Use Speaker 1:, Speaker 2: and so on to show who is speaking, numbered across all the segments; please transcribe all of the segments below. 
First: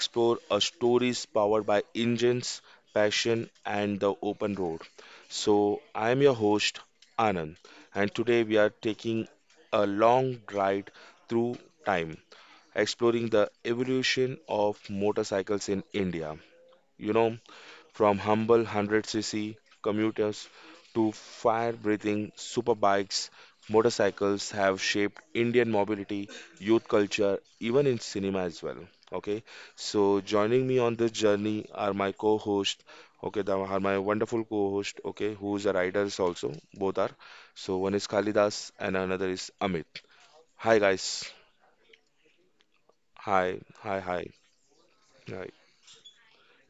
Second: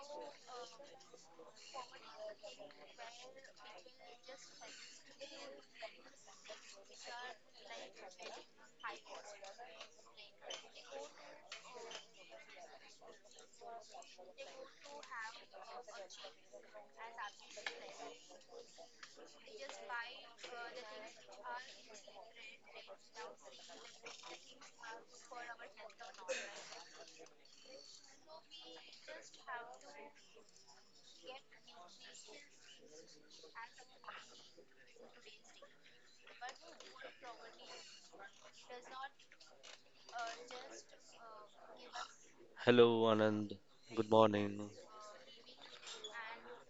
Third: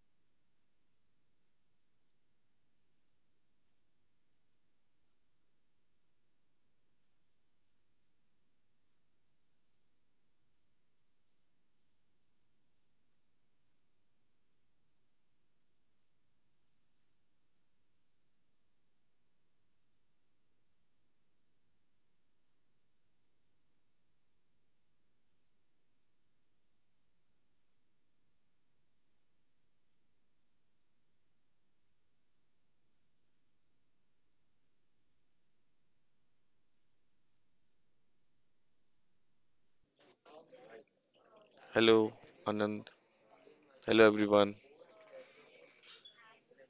Speaker 1: explore a stories powered by engines, passion, and the open road. So I am your host Anand, and today we are taking a long ride through time, exploring the evolution of motorcycles in India. You know, from humble 100cc commuters to fire breathing superbikes, motorcycles have shaped Indian mobility, youth culture, even in cinema as well. Okay, so joining me on this journey are my wonderful co host, okay, who's a riders also, both are. So one is Kalidas and another is Amit. Hi, guys.
Speaker 2: Hello,
Speaker 3: Hello,
Speaker 2: Anand.
Speaker 3: Anand.
Speaker 1: Hi, hi,
Speaker 2: Hello,
Speaker 3: Good
Speaker 1: hi,
Speaker 2: everyone.
Speaker 3: morning.
Speaker 1: hi.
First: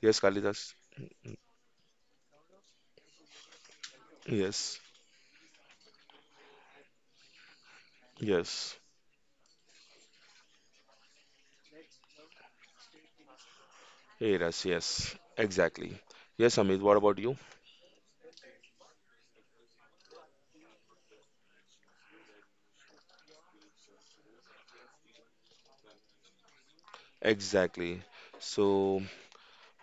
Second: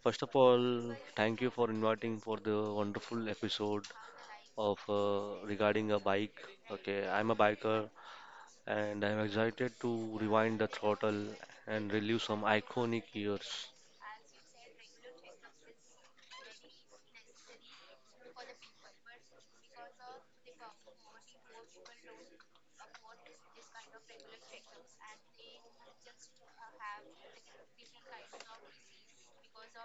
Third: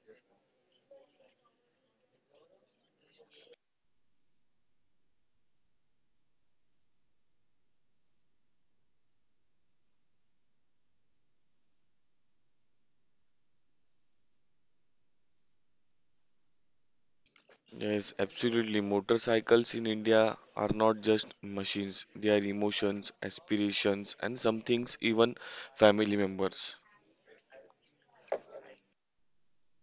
Speaker 1: Yes,
Speaker 3: First of
Speaker 1: Kalidas.
Speaker 3: all, thank you for inviting for the wonderful episode of
Speaker 1: Yes,
Speaker 3: regarding a bike. Okay, I'm a biker
Speaker 1: yes.
Speaker 3: and I'm excited to rewind the throttle and relive some iconic years.
Speaker 1: Hey, Russ, yes, exactly. Yes, Amit, what about you?
Speaker 2: Yes, absolutely. Motorcycles in India are not just machines, they are emotions, aspirations, and some things even family members.
Speaker 1: Exactly. So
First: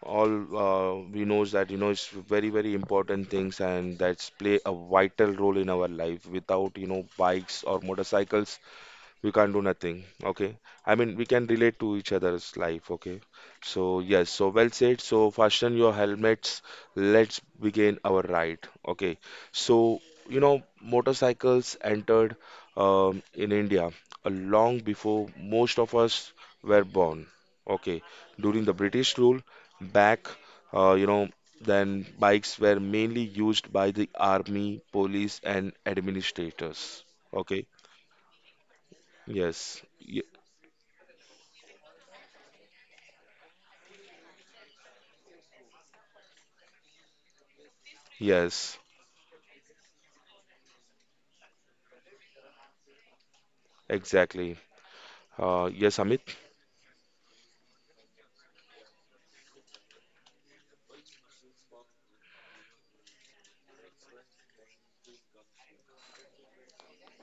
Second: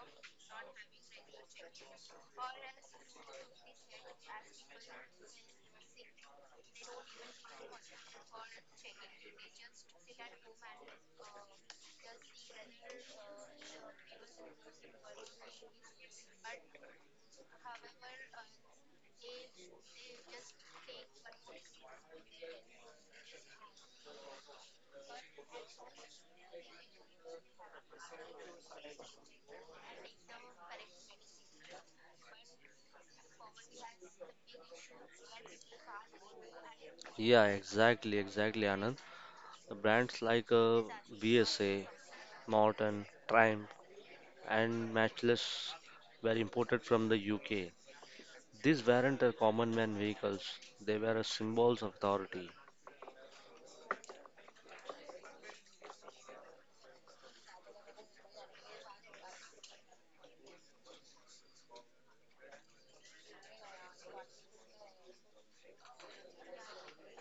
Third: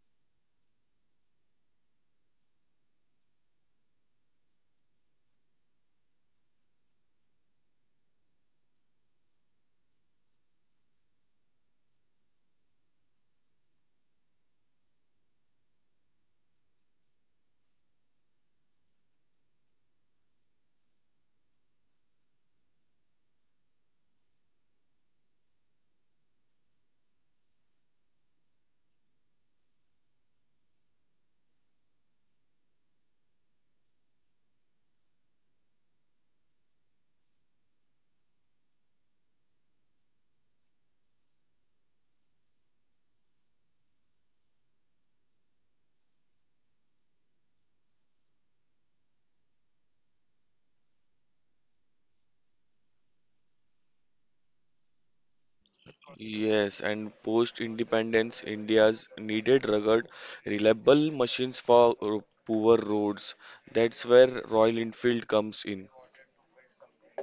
Speaker 1: all we know is that you know it's very important things and that's play a vital role in our life. Without you know bikes or motorcycles, we can't do nothing. Okay, I mean we can relate to each other's life. Okay, so yes, so well said, so fasten your helmets, let's begin our ride. Okay, so you know motorcycles entered in India long before most of us were born. Okay, during the British rule back, you know, then bikes were mainly used by the army, police and administrators.
Speaker 3: Yeah,
Speaker 1: Okay.
Speaker 3: exactly, exactly, Anand. The
Speaker 1: Yes, y-
Speaker 3: brands like VSA, Norton, Triumph, and Matchless were imported from the UK.
Speaker 1: yes,
Speaker 3: These weren't a common man vehicles; they were a symbols of authority.
Speaker 1: exactly. Yes, Amit.
Speaker 2: Yes, and post independence, India's needed rugged, reliable machines for poor roads. That's where Royal Enfield comes in.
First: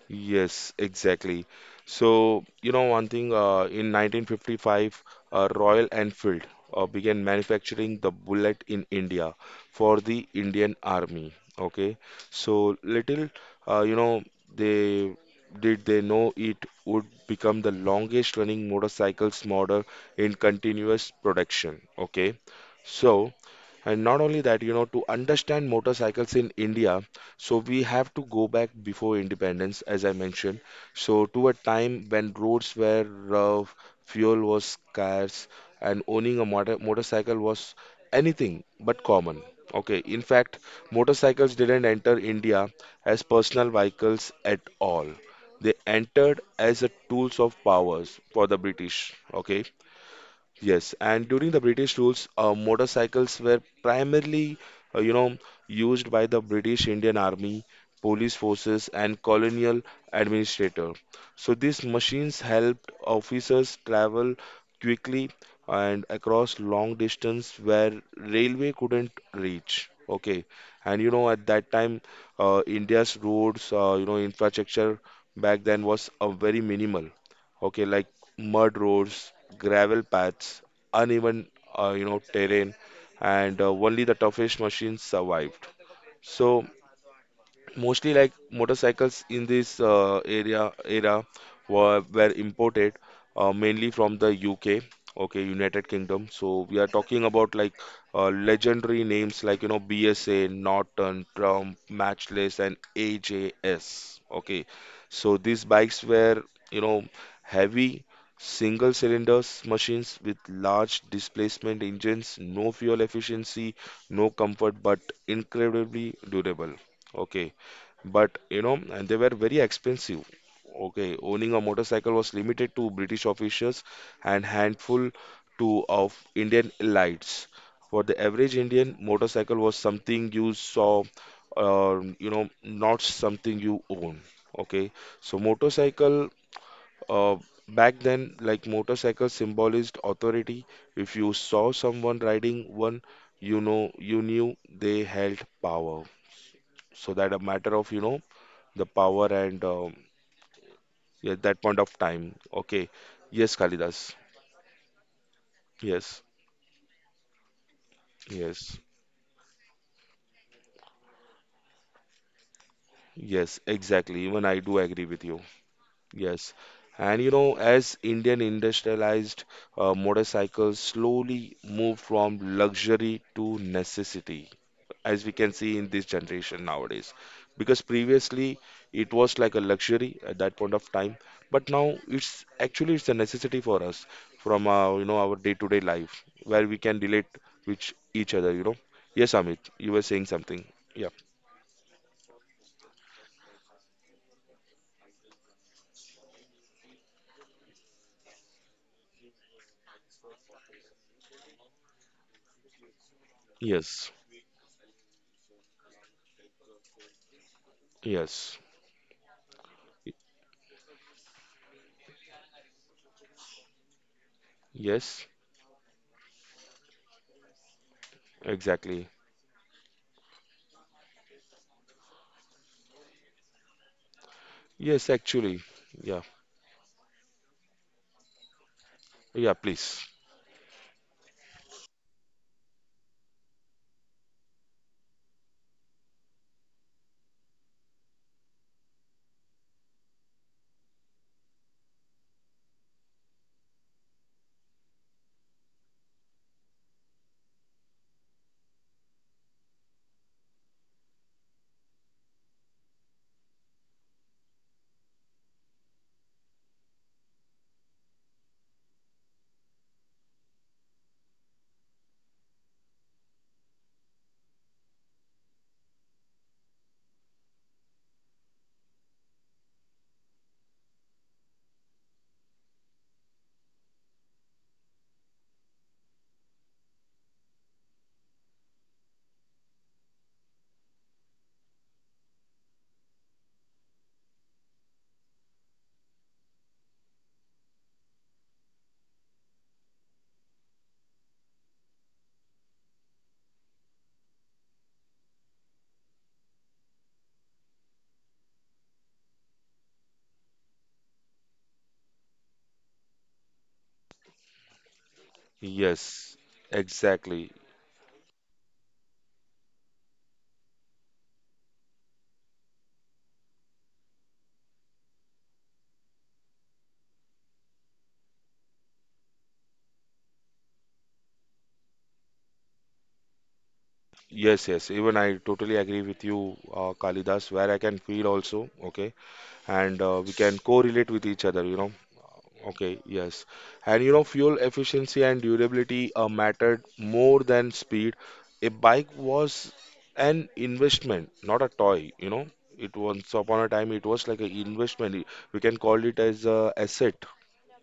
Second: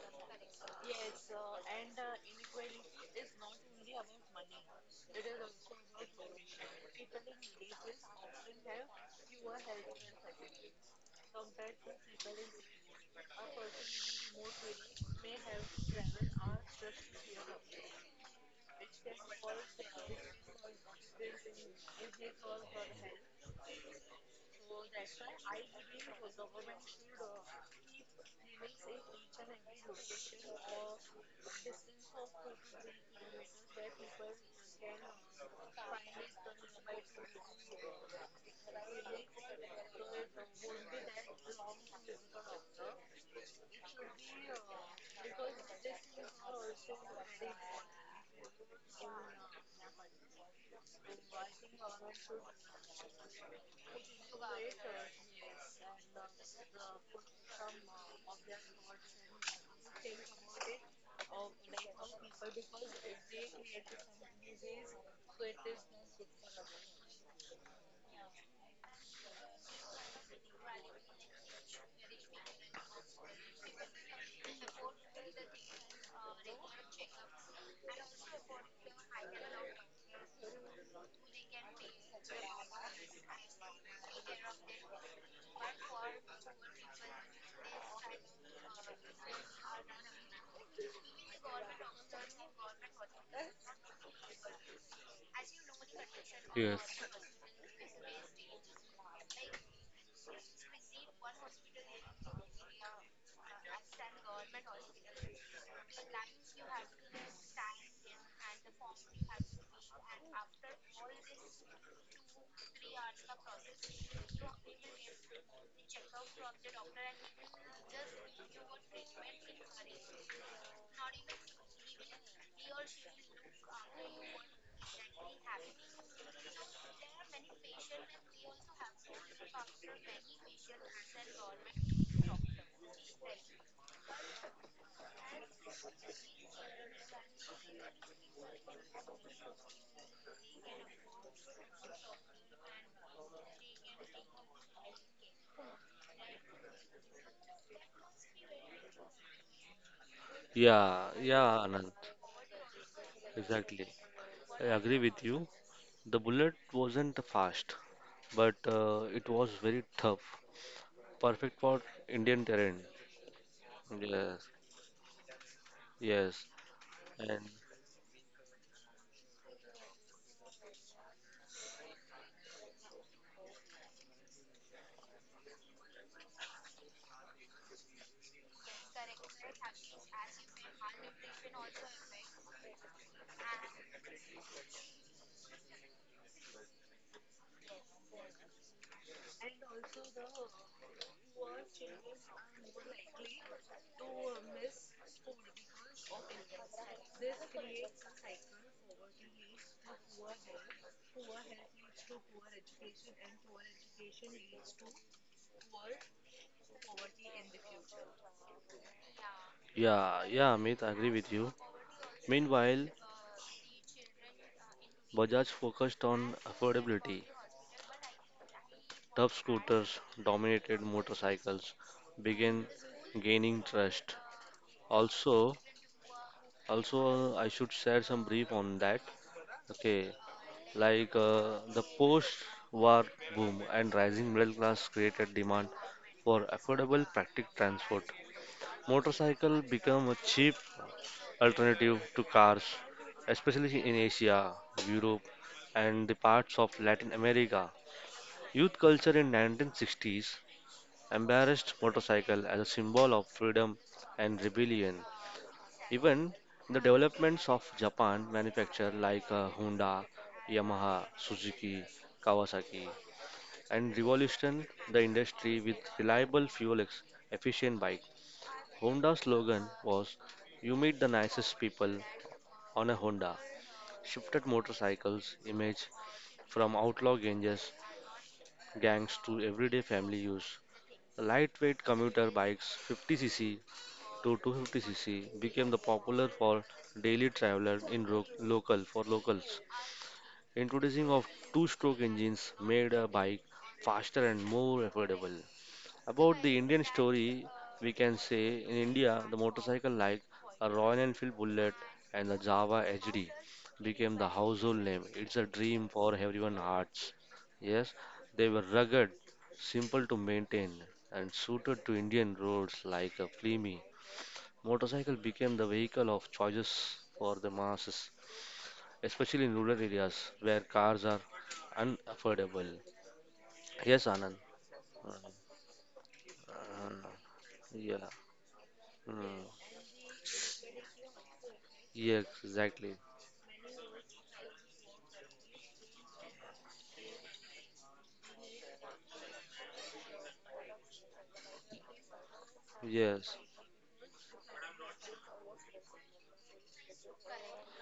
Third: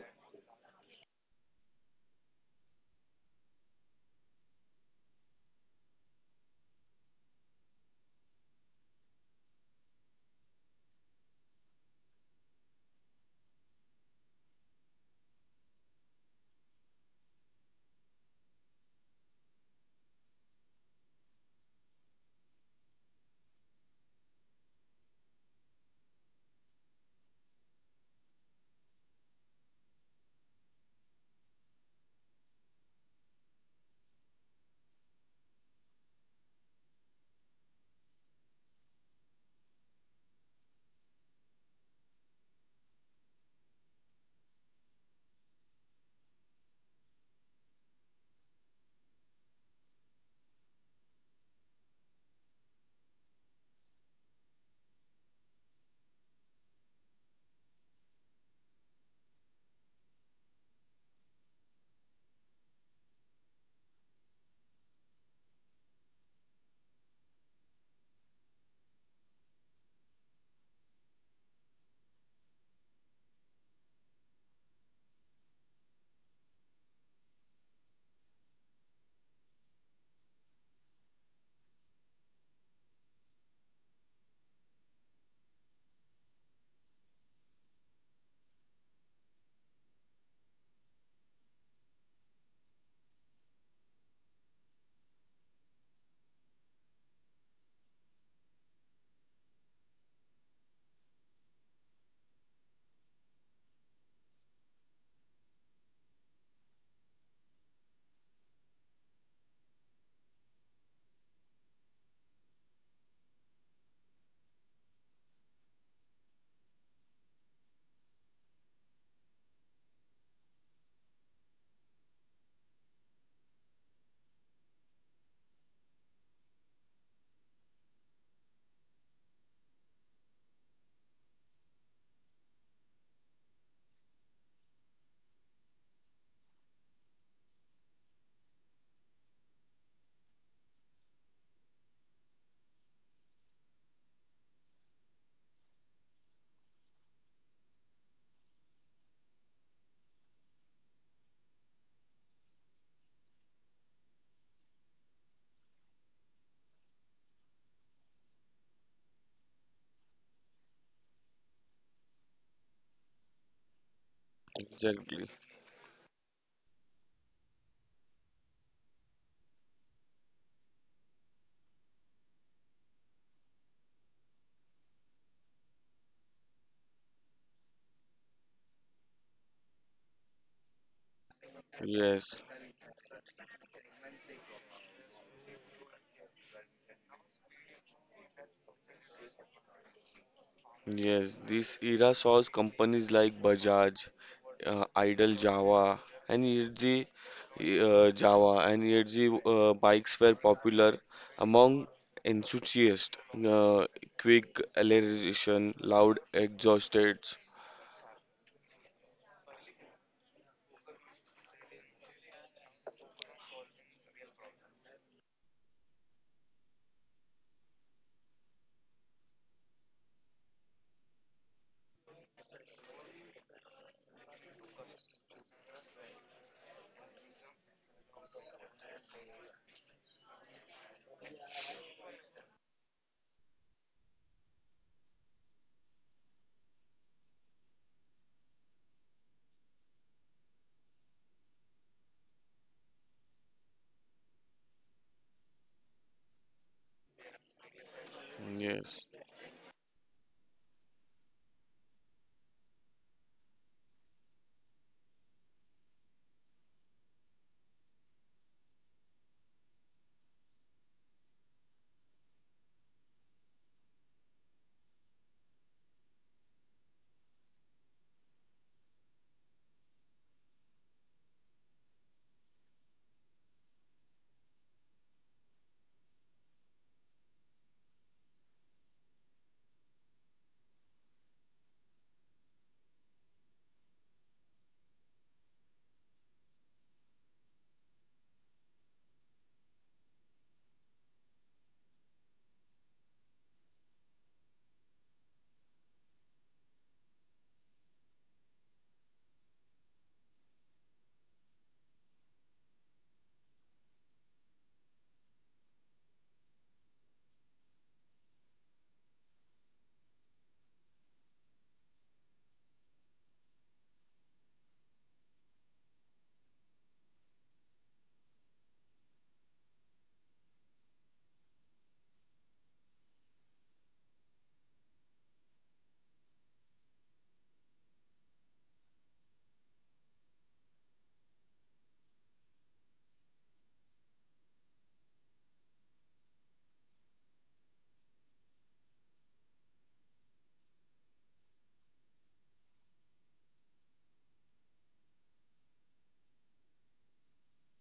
Speaker 1: Yes, exactly. So, you know, one thing, in 1955, Royal Enfield began manufacturing the bullet in India for the Indian Army. Okay, so little, you know, they they know it would become the longest running motorcycles model in continuous production. Okay, so. And not only that, you know, to understand motorcycles in India, so we have to go back before independence, as I mentioned. So to a time when roads were rough, fuel was scarce, and owning a motorcycle was anything but common. Okay, in fact, motorcycles didn't enter India as personal vehicles at all. They entered as a tools of powers for the British. Okay. Yes, and during the British rules, motorcycles were primarily, you know, used by the British Indian Army, police forces, and colonial administrator. So these machines helped officers travel quickly and across long distance where railway couldn't reach. Okay, and you know at that time, India's roads, you know, infrastructure back then was very minimal. Okay, like mud roads, gravel paths, uneven, you know, terrain, and only the toughest machines survived. So mostly like motorcycles in this area era were imported mainly from the UK. Okay, United Kingdom. So we
Speaker 3: Yes.
Speaker 1: are talking about like legendary names like you know BSA, Norton, Trump, Matchless and AJS. Okay, so these bikes were, you know, heavy single cylinders machines with large displacement engines, no fuel efficiency, no comfort, but incredibly durable. Okay, but you know, and they were very expensive. Okay, owning a motorcycle was limited to British officials and handful to of Indian elites. For the average Indian, motorcycle was something you saw, you know, not something you own. Okay, so motorcycle, uh, back then, like motorcycle symbolized authority. If you saw someone riding one, you know you knew they held power. So that a matter of you know the power and
Speaker 3: Yeah,
Speaker 1: at that
Speaker 3: yeah,
Speaker 1: point of
Speaker 3: Anand.
Speaker 1: time. Okay. Yes,
Speaker 3: Exactly.
Speaker 1: Kalidas.
Speaker 3: I agree with you.
Speaker 1: Yes.
Speaker 3: The bullet wasn't fast, but
Speaker 1: Yes.
Speaker 3: it was very tough. Perfect for Indian terrain.
Speaker 1: Yes, exactly. Even
Speaker 3: Yes,
Speaker 1: I do agree with
Speaker 2: Exactly.
Speaker 1: you.
Speaker 3: yes.
Speaker 1: Yes. And you
Speaker 3: And
Speaker 1: know, as Indian industrialized, motorcycles slowly move from luxury to necessity, as we can see in this generation nowadays, because previously it was like a luxury at that point of time, but now
Speaker 2: Yes.
Speaker 1: it's, actually it's a necessity for us from our you know our day-to-day life, where we can relate with each other, you know. Yes, Amit, you were saying something. Yeah.
Speaker 2: Yes, this era saws companies like Bajaj, Idle Java, and ERG uh, Java and ERG bikes were popular among enthusiasts. Uh,
Speaker 1: Yes.
Speaker 2: quick acceleration, loud exhausts.
Speaker 1: Yes.
Speaker 3: yeah, yeah, Amit, I agree with you. Meanwhile,
Speaker 1: Yes,
Speaker 3: Bajaj focused on affordability.
Speaker 1: exactly.
Speaker 3: Tough scooters dominated motorcycles, began gaining trust.
Speaker 1: Yes,
Speaker 3: Also,
Speaker 1: actually. Yeah.
Speaker 3: also, I should share some brief on that.
Speaker 1: Yeah, please.
Speaker 3: Okay, like the post-war boom and rising middle class created demand for affordable, practical transport. Motorcycle became a cheap alternative to cars, especially in Asia, Europe, and the parts of Latin America. Youth
Speaker 2: Yes,
Speaker 3: culture in 1960s embarrassed motorcycle as a symbol of freedom and rebellion. Even the developments of Japan manufacture like Honda, Yamaha, Suzuki, Kawasaki, and revolution the industry with reliable fuel efficient bike. Honda's slogan was "You meet the nicest people on a Honda." Shifted motorcycles image from outlaw ganges gangs to everyday family use. Lightweight commuter bikes 50cc to 250cc became the popular for daily traveler in local for locals. Introducing of two-stroke engines made a bike faster and more affordable. About the Indian story, we can say in India the motorcycle like a Royal Enfield Bullet and the Java HD became the household name. It's a dream for
Speaker 1: Yes,
Speaker 3: everyone hearts.
Speaker 1: exactly.
Speaker 3: Yes, they were rugged, simple to maintain, and suited to Indian roads like a Flemi Motorcycle became the vehicle of choices for the masses, especially in rural areas where cars are unaffordable. Yes, Anand.
Speaker 1: Yes, yes,
Speaker 3: Uh,
Speaker 1: even I totally agree with you,
Speaker 3: uh,
Speaker 1: Kalidas, where I can
Speaker 3: yeah.
Speaker 1: feel also, okay,
Speaker 3: Mm.
Speaker 1: and we can correlate with each other, you know.
Speaker 3: Yes, exactly.
Speaker 1: Okay, yes. And you know, fuel efficiency and durability mattered more than speed. A bike was an investment, not a toy, you know. It once
Speaker 3: Yes.
Speaker 1: upon a time, it was like an investment. We can call it as a asset.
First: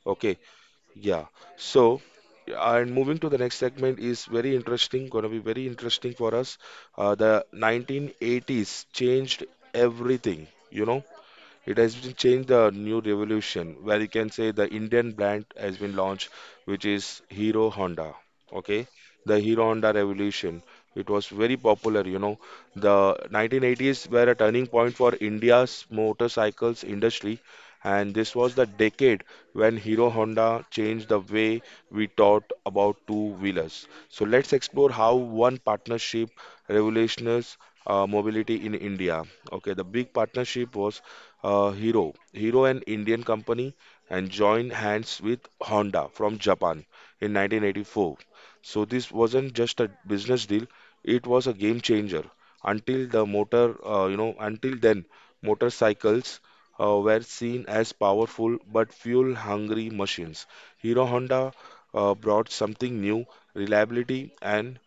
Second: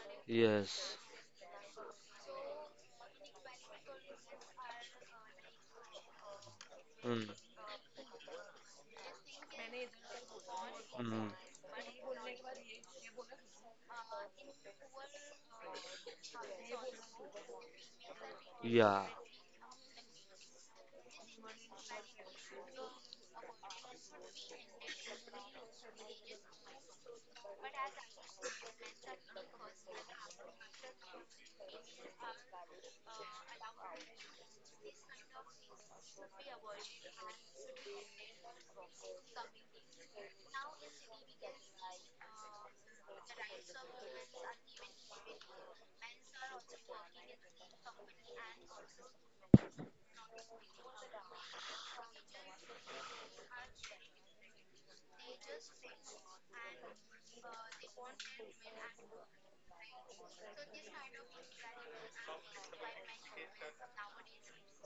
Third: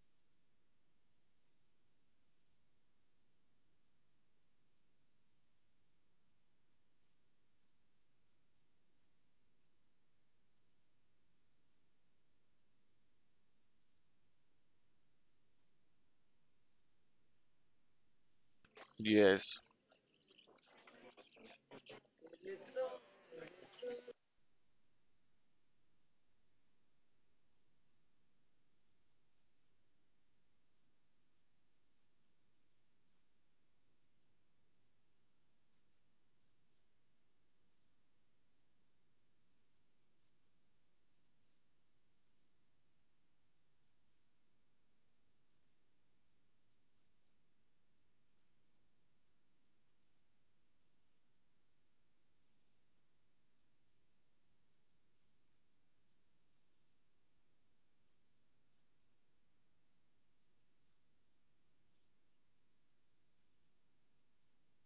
Speaker 1: Okay,
Speaker 3: Yes.
Speaker 1: yeah. So, and moving to the next segment is very interesting, gonna be very interesting for us.
Speaker 3: Mm.
Speaker 1: The 1980s changed everything, you know.
Speaker 3: Mm.
Speaker 1: It has been changed the new revolution where you can say the Indian brand has been launched, which is Hero Honda. Okay,
Speaker 3: Yeah.
Speaker 1: the
Speaker 2: yes,
Speaker 1: Hero Honda revolution. It was very popular, you know. The 1980s were a turning point for India's motorcycles industry, and this was the decade when Hero Honda changed the way we thought about two-wheelers. So let's explore how one partnership revolutionized mobility in India. Okay, the big partnership was Hero, an Indian company, and joined hands with Honda from Japan in 1984. So this wasn't just a business deal; it was a game changer. Until then, motorcycles were seen as powerful but fuel-hungry machines. Hero Honda brought something new, reliability and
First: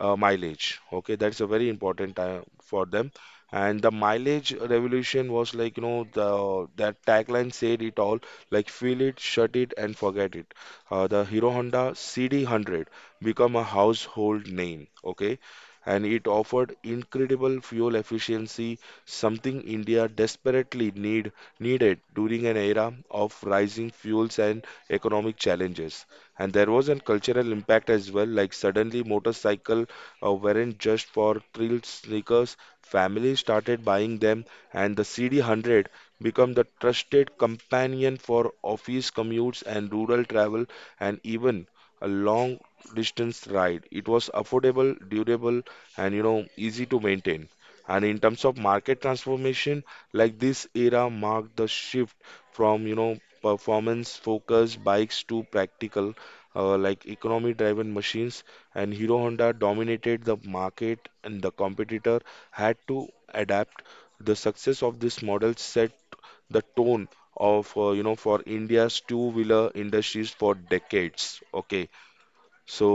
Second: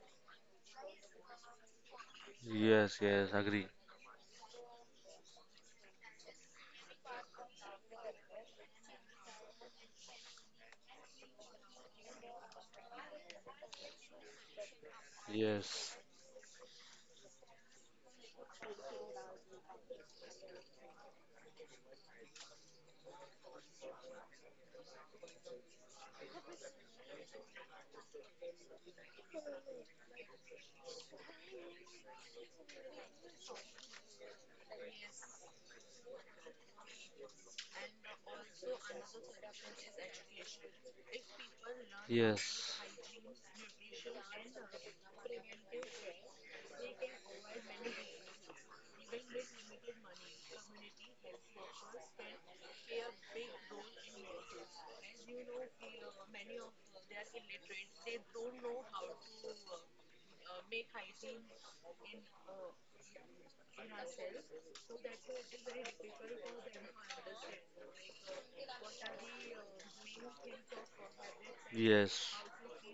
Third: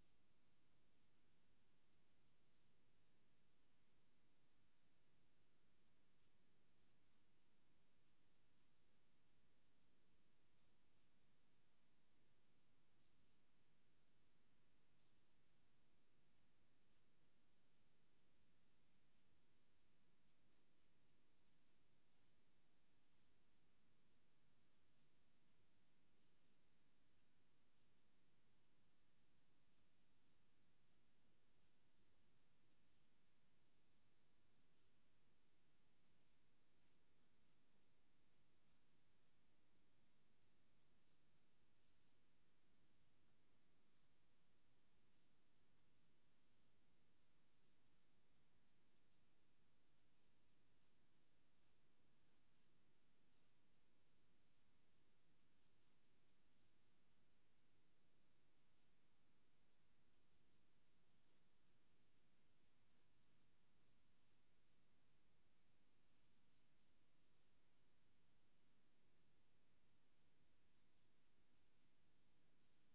Speaker 1: mileage. Okay, that's a very important time for
Speaker 3: Yes,
Speaker 1: them,
Speaker 3: yes, agree.
Speaker 1: and the mileage revolution was like, you know, the that tagline said it all, like feel it, shut it and forget it. Uh, the Hero Honda CD100 become a household name. Okay,
Speaker 3: Yes.
Speaker 1: and it offered incredible fuel efficiency, something India desperately needed during an era of rising fuels and economic challenges. And there was a cultural impact as well, like suddenly motorcycle weren't just for thrill seekers. Families started buying them, and the CD100 became the trusted companion for office commutes and rural travel, and even a long
Speaker 3: Yes.
Speaker 1: distance ride. It was affordable, durable, and you know easy to maintain. And in terms of market transformation, like this era marked the shift from you know performance focused bikes to practical, like economy driven machines, and Hero Honda dominated the market and the competitor had to adapt. The success of this model set the tone of you know for India's two-wheeler industries for decades. Okay,
Speaker 3: Yes.
Speaker 1: so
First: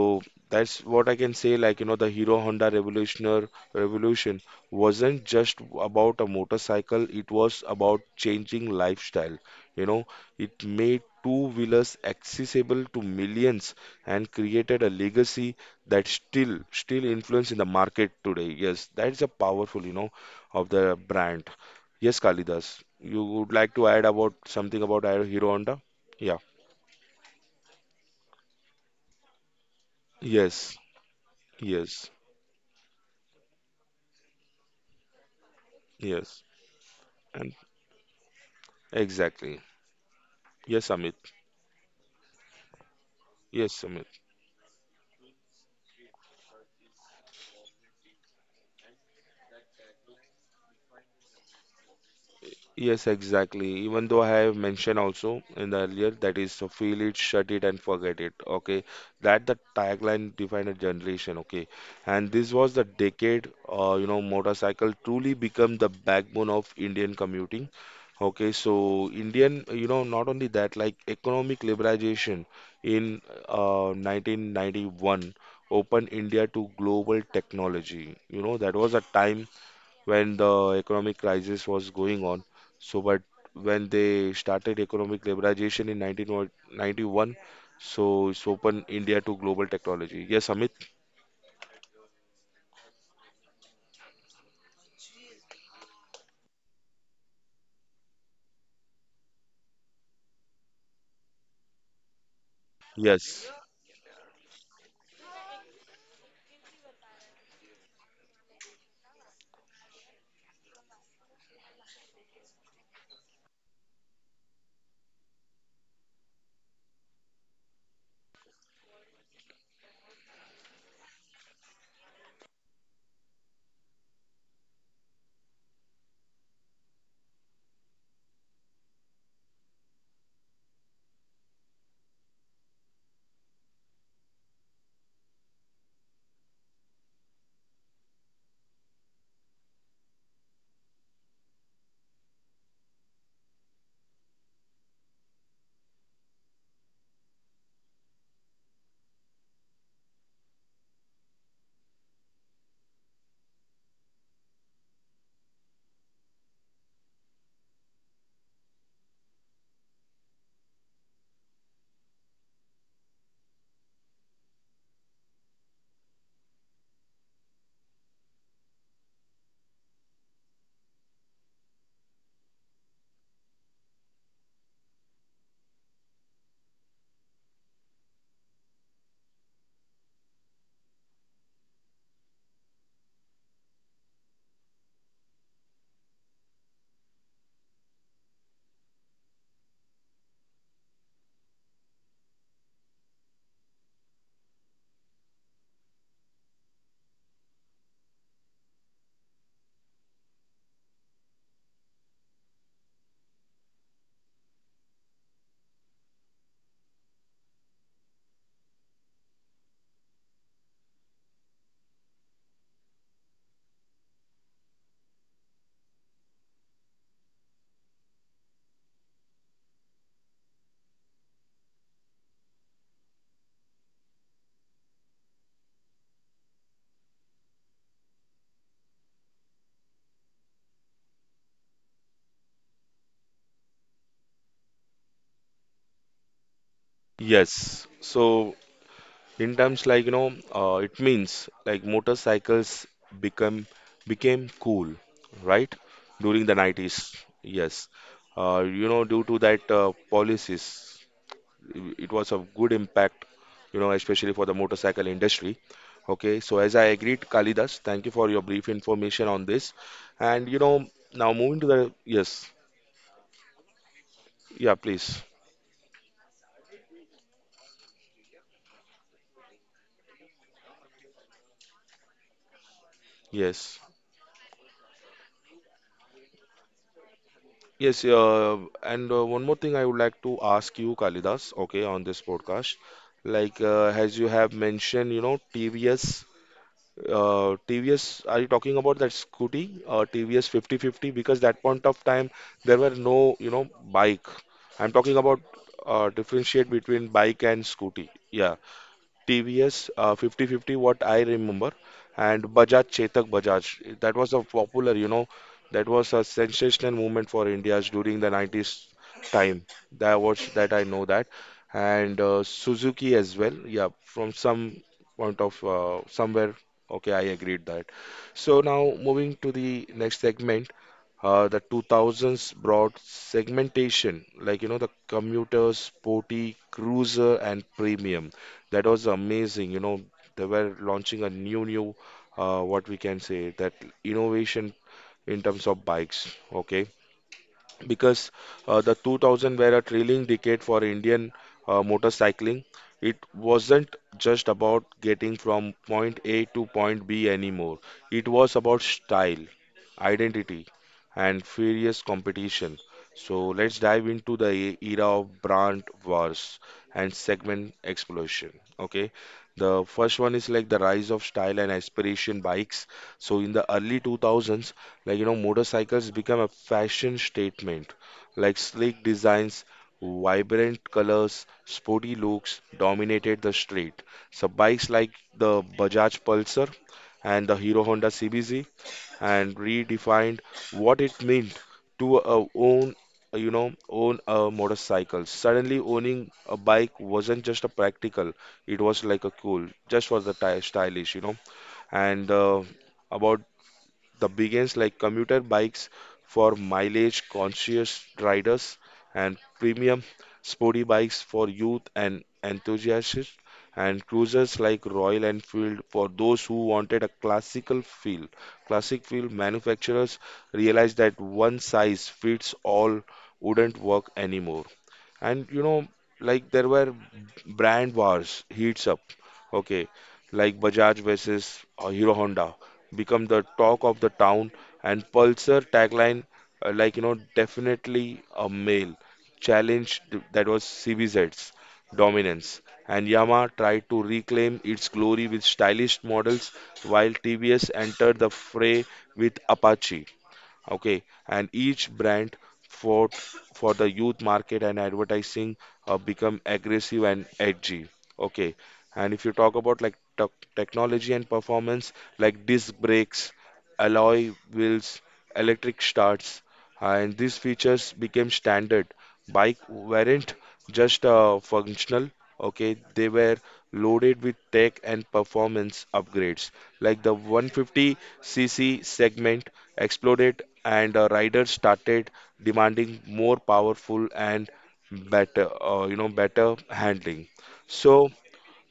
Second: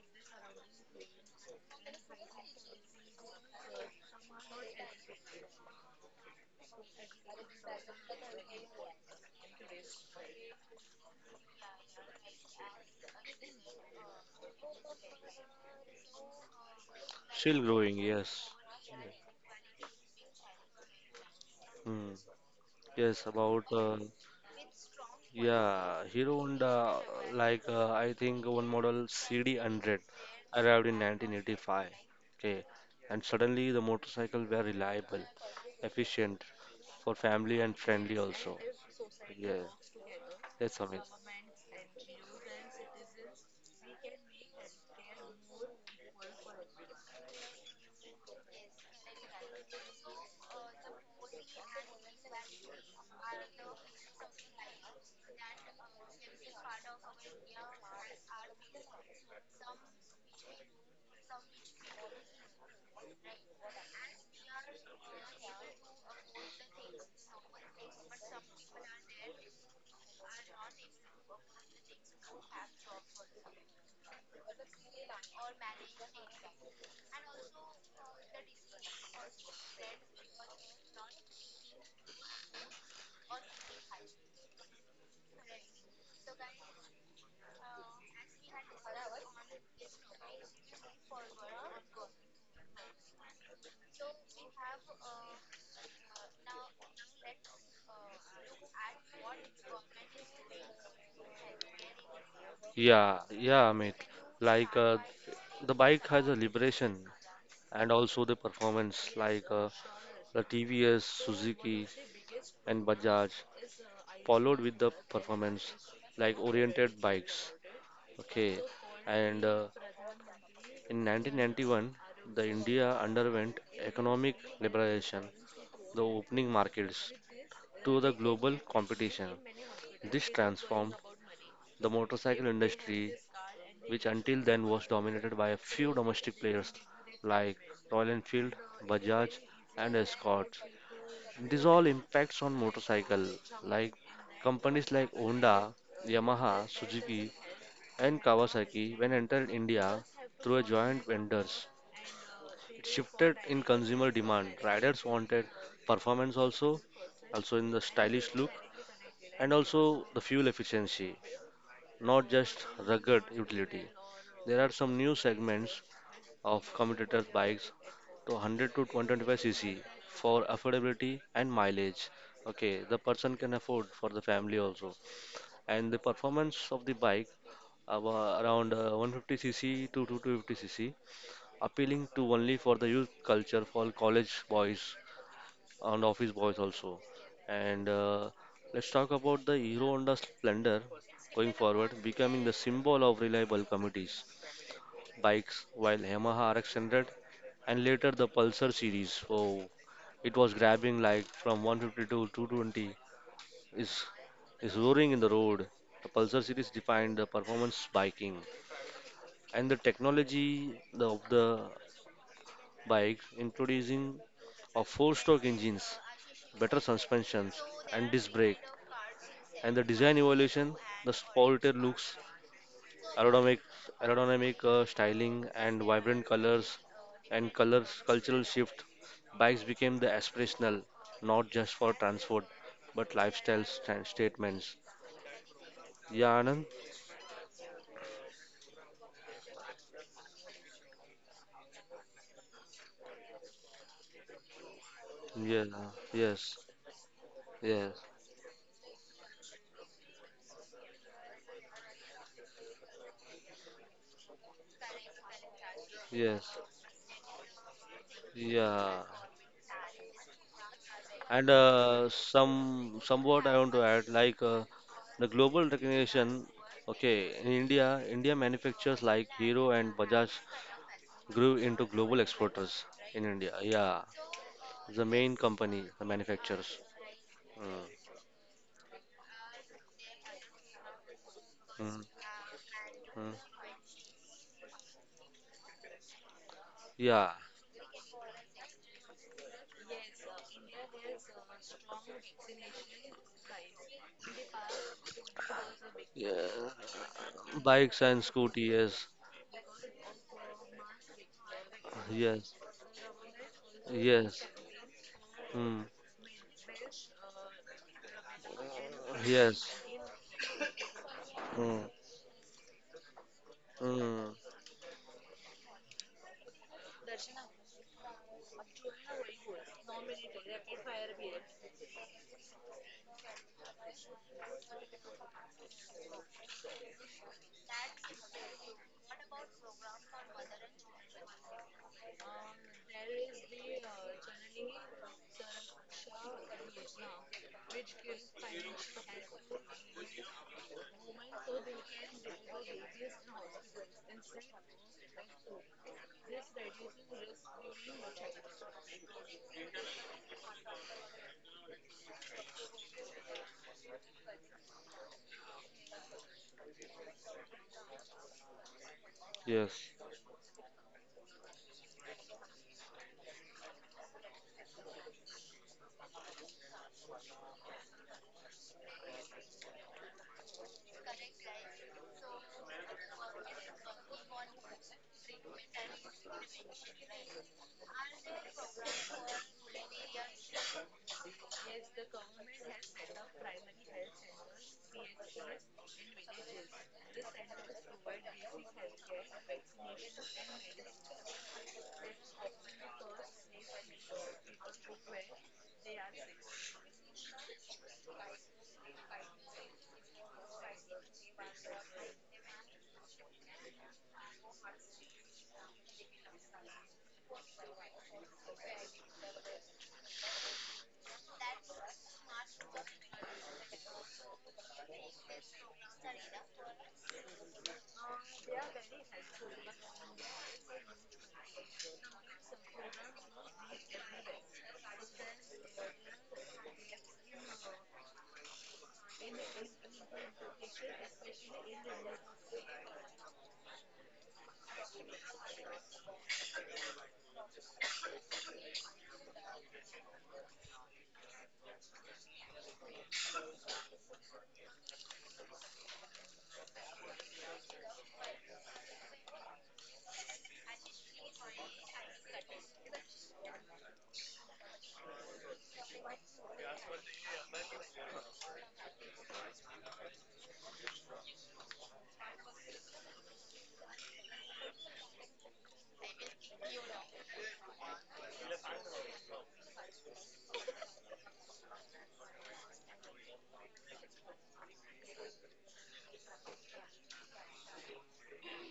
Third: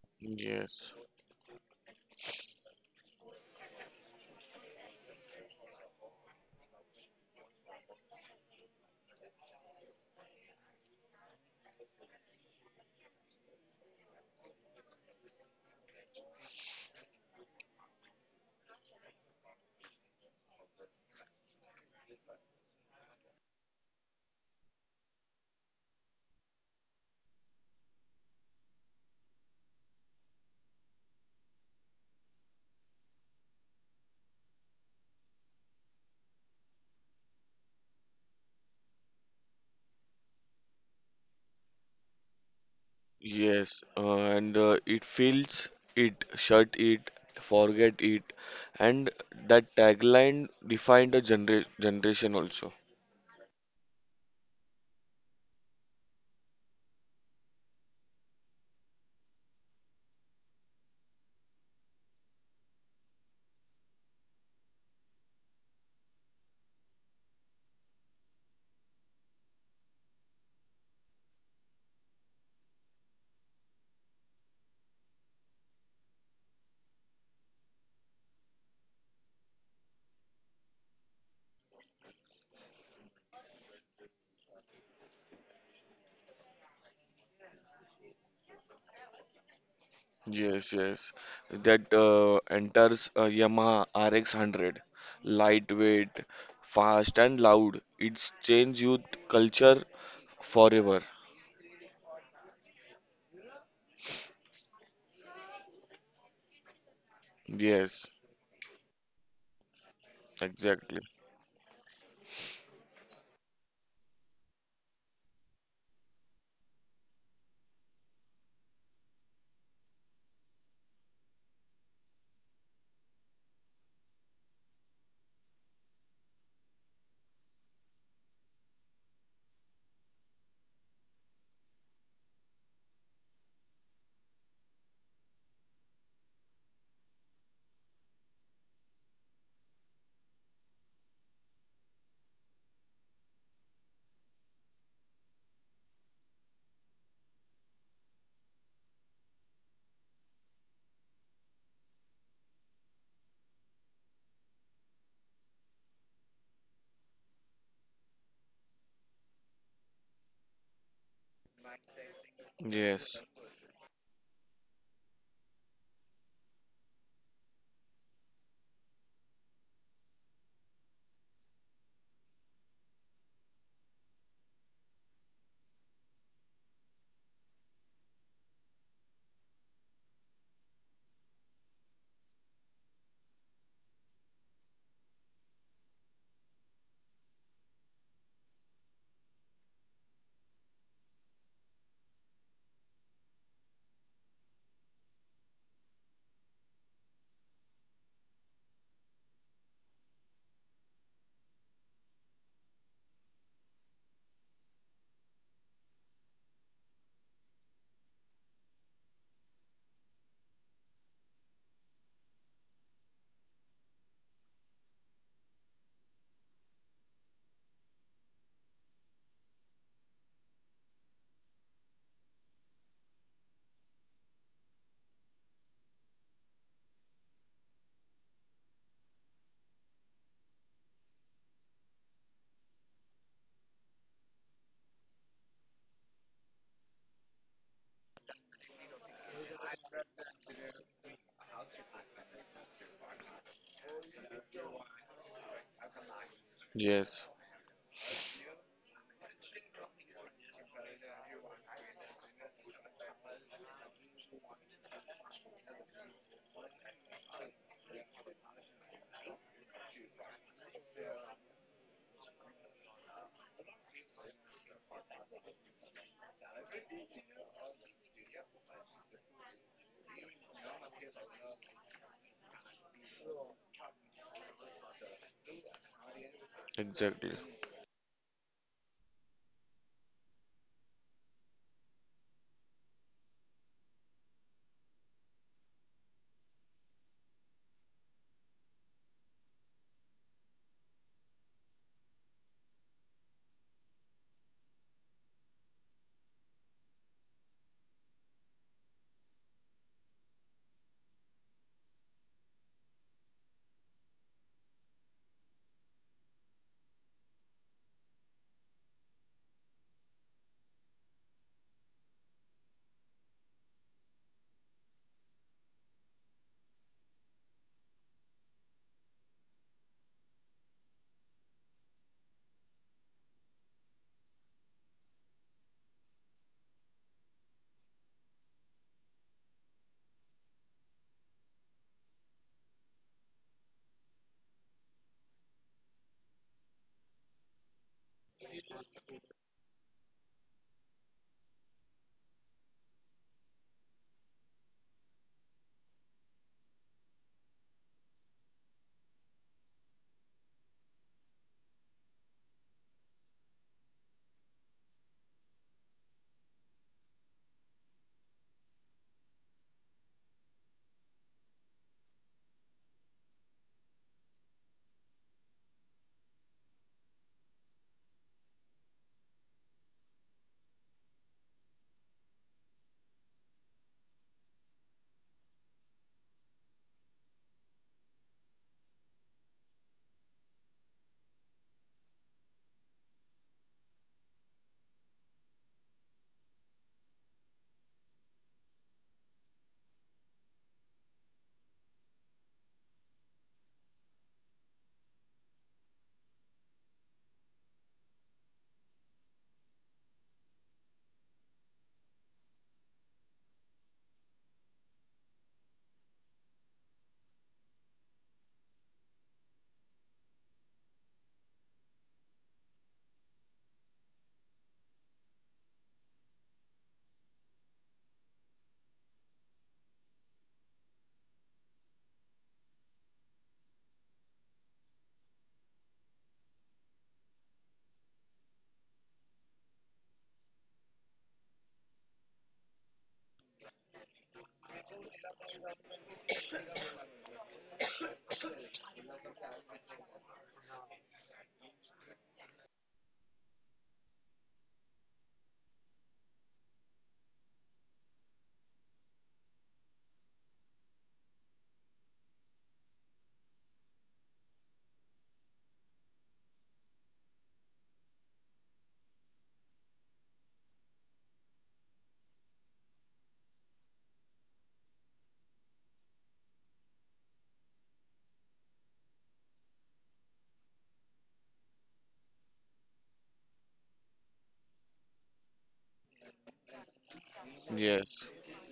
Speaker 1: that's
Speaker 2: yes,
Speaker 1: what I can say. Like, you know, the Hero Honda Revolution wasn't just about a motorcycle, it was about changing lifestyle. You know, it made two-wheelers accessible to millions and created a legacy that still influence in
Speaker 3: Still
Speaker 1: the
Speaker 3: growing,
Speaker 1: market today.
Speaker 3: yes.
Speaker 1: Yes, that's a powerful, you know, of the brand.
Speaker 3: Mm.
Speaker 1: Yes, Kalidas, you
Speaker 3: Yes,
Speaker 1: would
Speaker 3: about
Speaker 1: like to add about something about Hero Honda?
Speaker 3: yeah, Hero
Speaker 1: Yeah.
Speaker 3: Honda, like I think one model CD100
Speaker 1: Yes.
Speaker 3: arrived in 1985.
Speaker 1: Yes.
Speaker 3: Okay, and suddenly the motorcycle were reliable,
Speaker 1: Yes.
Speaker 3: efficient for
Speaker 1: And.
Speaker 3: family and friendly also.
Speaker 1: Exactly.
Speaker 3: Yeah, that's
Speaker 1: Yes,
Speaker 3: Amit.
Speaker 1: Amit. Yes,
Speaker 2: yes,
Speaker 1: Amit.
Speaker 2: and It feels it, shut it, forget it, and that tagline defined a generation also.
Speaker 1: Yes, exactly. Even though I have mentioned also in the earlier, that is so feel it, shut it, and forget it. Okay, that the tagline defined a generation. Okay, and this was the decade. You know, motorcycle truly become the backbone of Indian commuting. Okay, so Indian, you know, not only that, like economic liberalization in 1991 opened India to global technology. You know, that was a time when the economic crisis was going on. So, but when they started economic liberalization in 1991, so it's opened India to global technology. Yes, Amit?
Speaker 2: Yes, yes. That enters a Yamaha RX 100. Lightweight, fast and loud. It's changed youth culture forever.
Speaker 3: Yeah,
Speaker 1: Yes.
Speaker 3: yeah, Amit. Like the bike has a liberation and
Speaker 2: Yes,
Speaker 3: also the performance, like the
Speaker 2: exactly.
Speaker 3: TVS, Suzuki, and Bajaj followed with the performance like oriented bikes. Okay, and in 1991, the India underwent economic liberalization, the opening markets to the global competition. This transformed the motorcycle industry, which until then was dominated by a few domestic players like Royal Enfield, Bajaj, and Escort. This all impacts on motorcycle like companies like Honda, Yamaha, Suzuki and Kawasaki when entered India through a joint vendors. It shifted in consumer demand. Riders wanted performance also, also in the stylish look and also the fuel efficiency, not just
Speaker 2: Yes,
Speaker 3: rugged utility. There are some new segments of commuter bikes to 100 to 125 cc for affordability and mileage. Okay, the person can afford for the family also. And the performance of the bike around 150 cc to 250 cc, appealing to only for the youth culture for college boys and office boys also. And let's talk about the Hero Honda Splendor going forward, becoming the symbol of reliable communities bikes, while Yamaha RX100 and later the Pulsar series. Oh, it was grabbing like from 150 to 220, is is roaring in the road. The Pulsar series defined the performance biking and the technology of the bike, introducing of four-stroke engines, better suspensions, and disc brake, and the design evolution. The sportier looks aerodynamic, styling, and vibrant colors and colors cultural shift, bikes became the aspirational, not just for transport, but lifestyle statements. Yeah, Anand?
Speaker 1: Yes. So in terms like you know, it means like motorcycles become became cool,
Speaker 3: Yeah,
Speaker 1: right? During the
Speaker 3: yes,
Speaker 1: 90s.
Speaker 2: yes,
Speaker 1: Yes.
Speaker 3: yes,
Speaker 1: You know, due to that policies, it was a good impact, you know, especially for the motorcycle industry. Okay,
Speaker 3: yes,
Speaker 1: so as I agreed, Kalidas, thank you for your brief
Speaker 3: yeah.
Speaker 1: information on this. And you know, now
Speaker 3: And
Speaker 1: moving to the yes.
Speaker 3: some somewhat I want to add, like
Speaker 1: Yeah, please.
Speaker 3: the global recognition. Okay, in India, India manufacturers like Hero and Bajaj grew into global exporters in India.
Speaker 1: Yes.
Speaker 3: Yeah, the main company, the manufacturers.
Speaker 2: exactly.
Speaker 3: Mm,
Speaker 1: Yes, and one more thing I would like to ask you, Kalidas. Okay,
Speaker 3: mm,
Speaker 1: on this podcast,
Speaker 3: mm.
Speaker 1: like as you have mentioned you know
Speaker 3: Yeah,
Speaker 1: TVS, are you talking about that scooty, TVS 5050? Because that point of time, there were no, you know, bike. I'm talking about
Speaker 3: yeah,
Speaker 1: differentiate between bike and
Speaker 3: bikes
Speaker 1: scooty.
Speaker 3: and
Speaker 1: Yeah.
Speaker 3: scooty. Yes,
Speaker 1: TVS 5050, what I remember, and
Speaker 3: yes,
Speaker 1: Bajaj That was a
Speaker 3: yes,
Speaker 1: popular, you know,
Speaker 3: mm,
Speaker 1: that was a sensational movement for India during the 90s time.
Speaker 3: yes,
Speaker 1: That was that I know that,
Speaker 3: mm,
Speaker 1: and Suzuki as well. Yeah,
Speaker 3: mm,
Speaker 1: from some point of somewhere. Okay, I agreed that. So now moving to the next segment, the 2000s brought segmentation, like you know, the commuter, sporty, cruiser, and premium. That was amazing. You know, they were launching a new, what we can say, that innovation in terms of bikes. Okay, because the 2000 were a thrilling decade for Indian motorcycling. It wasn't just about getting from point A to point B anymore. It was about style, identity, and furious competition. So let's dive into the era of brand wars and segment explosion. Okay,
Speaker 3: yes,
Speaker 1: the first one is like the rise of style and aspiration bikes. So in the early 2000s, like, you know, motorcycles become a fashion statement. Like sleek designs, vibrant colors, sporty looks dominated the street. So bikes like the Bajaj Pulsar and the Hero Honda CBZ and redefined what it meant to own own a motorcycle. Suddenly owning a bike wasn't just a practical, it was like a cool just for the stylish. You know and About the biggest like commuter bikes for mileage conscious riders, and premium sporty bikes for youth and enthusiasts, and cruisers like Royal Enfield for those who wanted a classical feel. Classic feel manufacturers realized that one size fits all wouldn't work anymore. And you know, like there were brand wars heats up. Okay, like Bajaj versus Hero Honda become the talk of the town, and Pulsar tagline, like you know, definitely a male challenge that was CVZ's dominance. And Yamaha tried to reclaim its glory with stylish models, while TBS entered the fray with Apache. Okay, and each brand fought for the youth market, and advertising become aggressive and edgy. Okay, and if you talk about like technology and performance, like disc brakes, alloy wheels, electric starts, and these features became standard. Bike weren't just functional, okay, they were loaded with tech and performance upgrades. Like the 150cc segment exploded, and riders started demanding more powerful and better, better handling. So
Speaker 2: Yes,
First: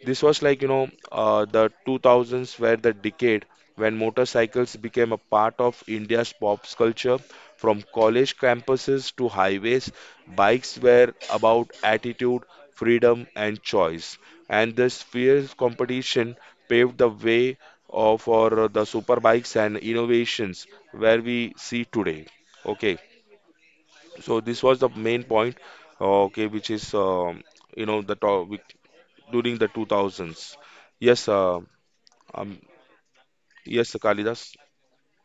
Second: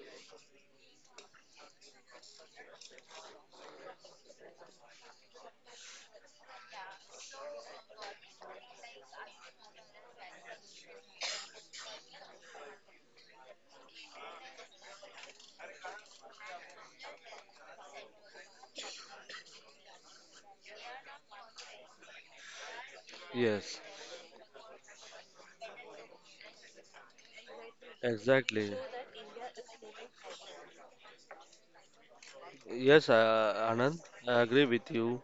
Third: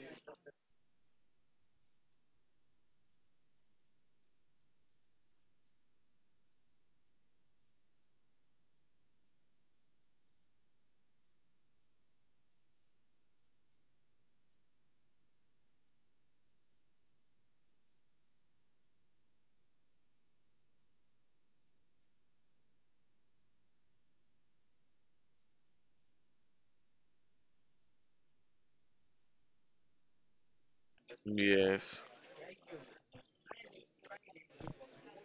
Speaker 1: this was like, the 2000s were the decade when motorcycles became a part of India's pop culture. From college campuses to highways, bikes were about attitude, freedom, and choice. And this fierce competition paved the way for the superbikes and innovations where we see today. Okay,
Speaker 3: yes.
Speaker 1: so this was the main point. Okay, which is you know, the top
Speaker 3: Exactly.
Speaker 1: during the 2000s. Yes,
Speaker 2: yes,
Speaker 1: um,
Speaker 3: Yes,
Speaker 1: yes,
Speaker 3: Anand, I
Speaker 1: Kalidas.
Speaker 3: agree with you.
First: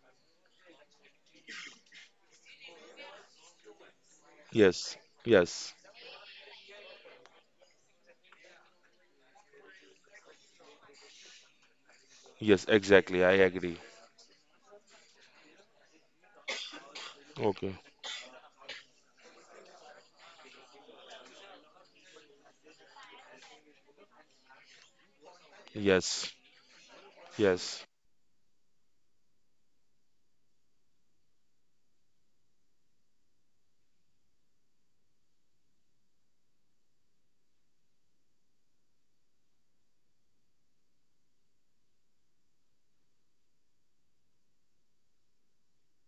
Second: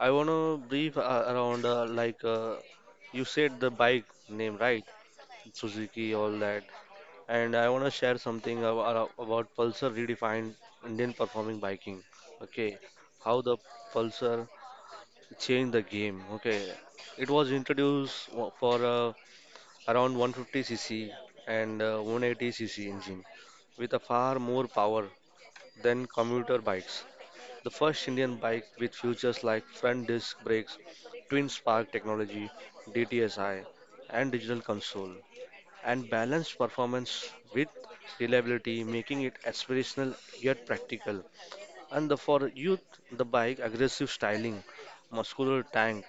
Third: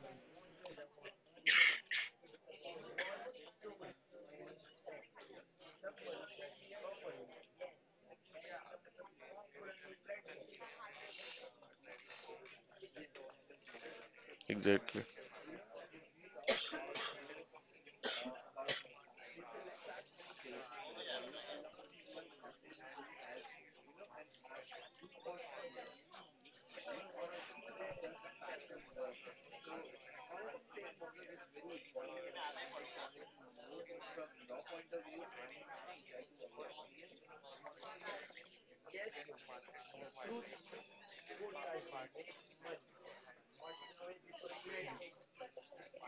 Speaker 3: I want to brief around like you said the bike name, right?
Speaker 1: Yes, yes,
Speaker 3: Suzuki, all that, and I want to share something about Pulsar redefined Indian performing biking.
Speaker 1: yes,
Speaker 3: Okay,
Speaker 1: exactly. I
Speaker 3: how the
Speaker 1: agree.
Speaker 3: Pulsar
Speaker 2: exactly.
Speaker 3: changed the game. Okay, it was
Speaker 1: Okay.
Speaker 3: introduced for around 150cc and 180cc engine with a far more power than
Speaker 1: Yes,
Speaker 3: commuter bikes. The
Speaker 1: yes,
Speaker 3: first Indian bike with features like front disc brakes, twin spark technology, DTSI, and digital console and balanced performance with reliability, making it aspirational yet practical. And the, for youth, the bike aggressive styling, muscular tank,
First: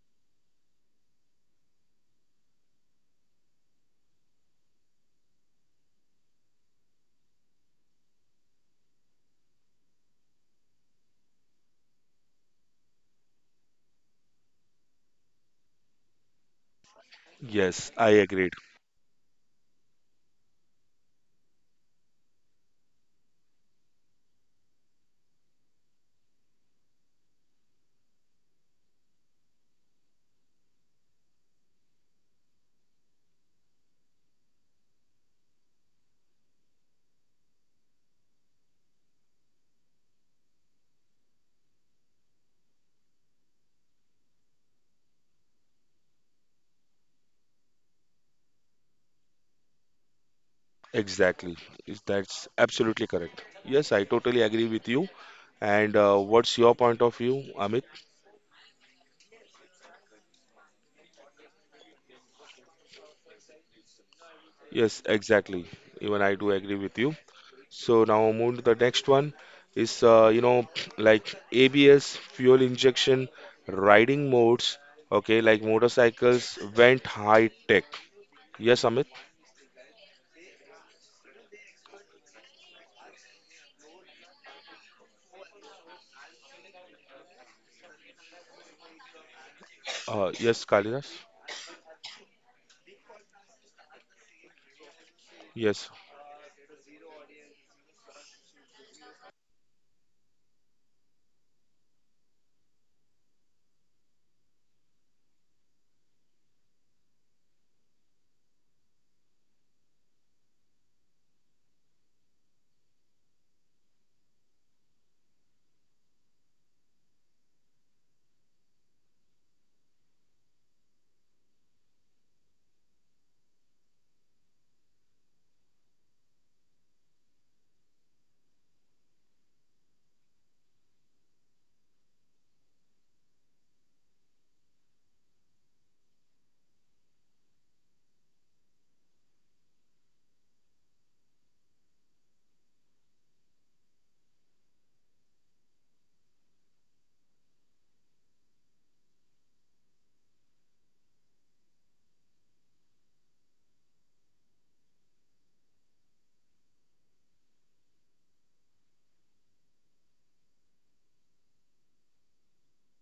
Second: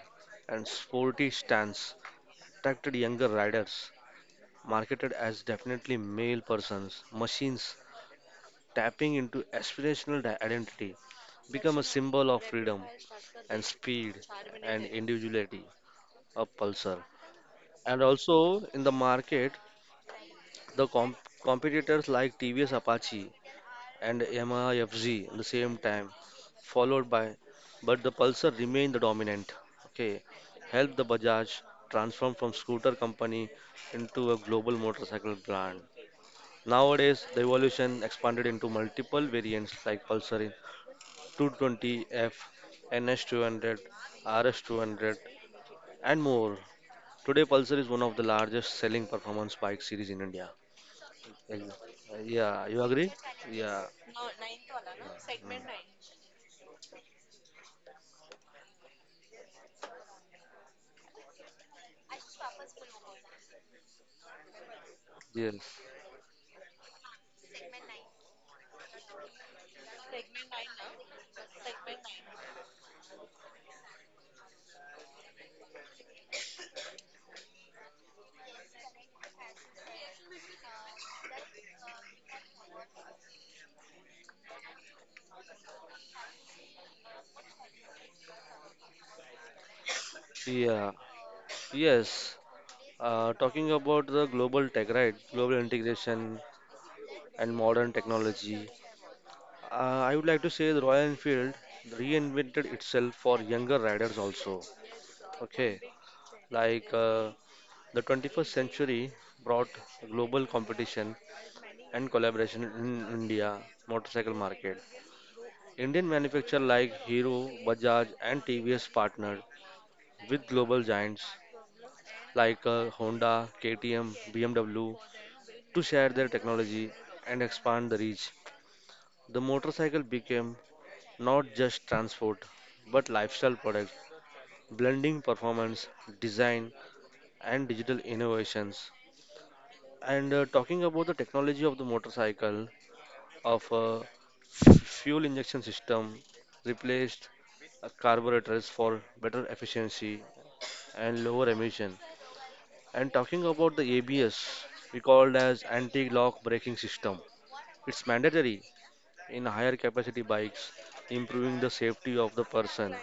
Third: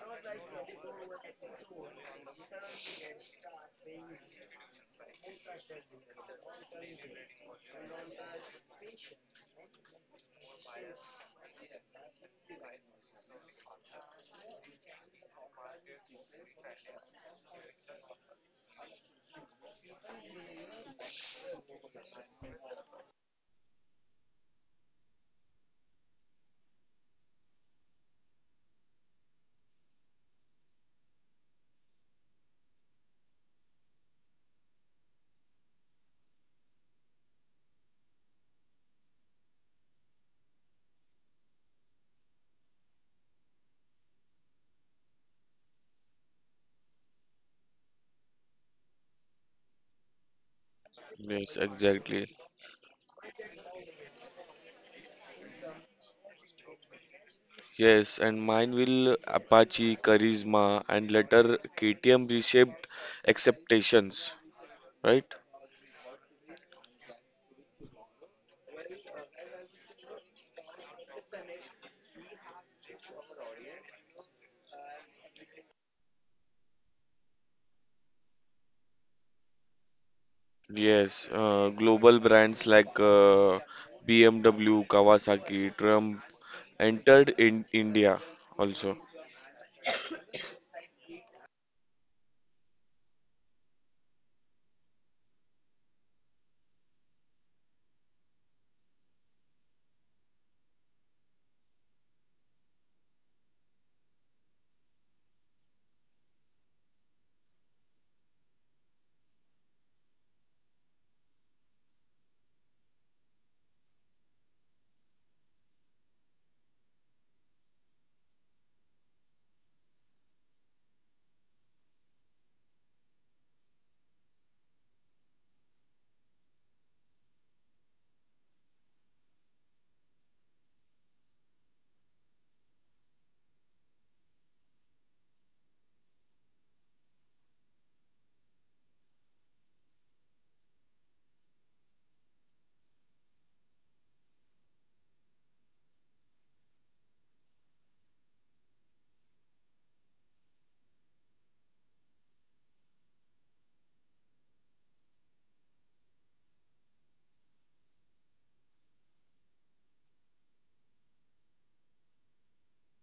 Speaker 3: and sporty stance attracted younger riders, marketed as definitely male persons, machines tapping into aspirational identity become a symbol of freedom and speed and individuality of Pulsar.
Speaker 1: yes,
Speaker 3: And
Speaker 1: I
Speaker 3: also
Speaker 1: agreed.
Speaker 3: in the market, the competitors like TVS Apache and MIFZ at the same time, followed by, but the Pulsar remained the dominant. Okay, helped the Bajaj transform from scooter company into a global motorcycle brand. Nowadays, the evolution expanded into multiple variants like Pulsar 220 F, N S 200 RS200, and more. Today, Pulsar is one of the largest selling performance bike series in India.
Speaker 2: Yes,
Speaker 1: Exactly.
Speaker 2: exactly.
Speaker 1: That's
Speaker 3: Yeah, you
Speaker 1: absolutely
Speaker 3: agree?
Speaker 1: correct.
Speaker 3: Yeah,
Speaker 1: Yes, I totally agree with you. And what's your point of view, Amit?
Speaker 2: Yes, and mine will Apache, Charisma, and later KTM reshaped acceptations,
Speaker 1: Yes,
Speaker 2: right?
Speaker 3: yes.
Speaker 1: exactly. Even I do agree with you. So now move to the next one is you know, like ABS, fuel injection, riding modes. Okay, like motorcycles went high tech. Yes, Amit.
Speaker 2: Yes, global brands like BMW, Kawasaki, Trump entered in India also.
Speaker 1: Yes,
Speaker 3: Yeah,
Speaker 1: Kalidas.
Speaker 3: yes, talking about the global tech, right? Global
Speaker 1: Yes.
Speaker 3: integration and modern technology. I would like to say the Royal Enfield reinvented itself for younger riders also. Okay, like the 21st century brought global competition and collaboration in India motorcycle market. Indian manufacturers like Hero, Bajaj, and TVS partnered with global giants like Honda, KTM, BMW to share their technology and expand the reach. The motorcycle became not just transport but lifestyle product, blending performance, design, and digital innovations. And talking about the technology of the motorcycle, of a fuel injection system replaced carburetors for better efficiency and lower emission. And talking about the ABS, we called as anti-lock braking system. It's mandatory in higher capacity bikes, improving the safety of the person.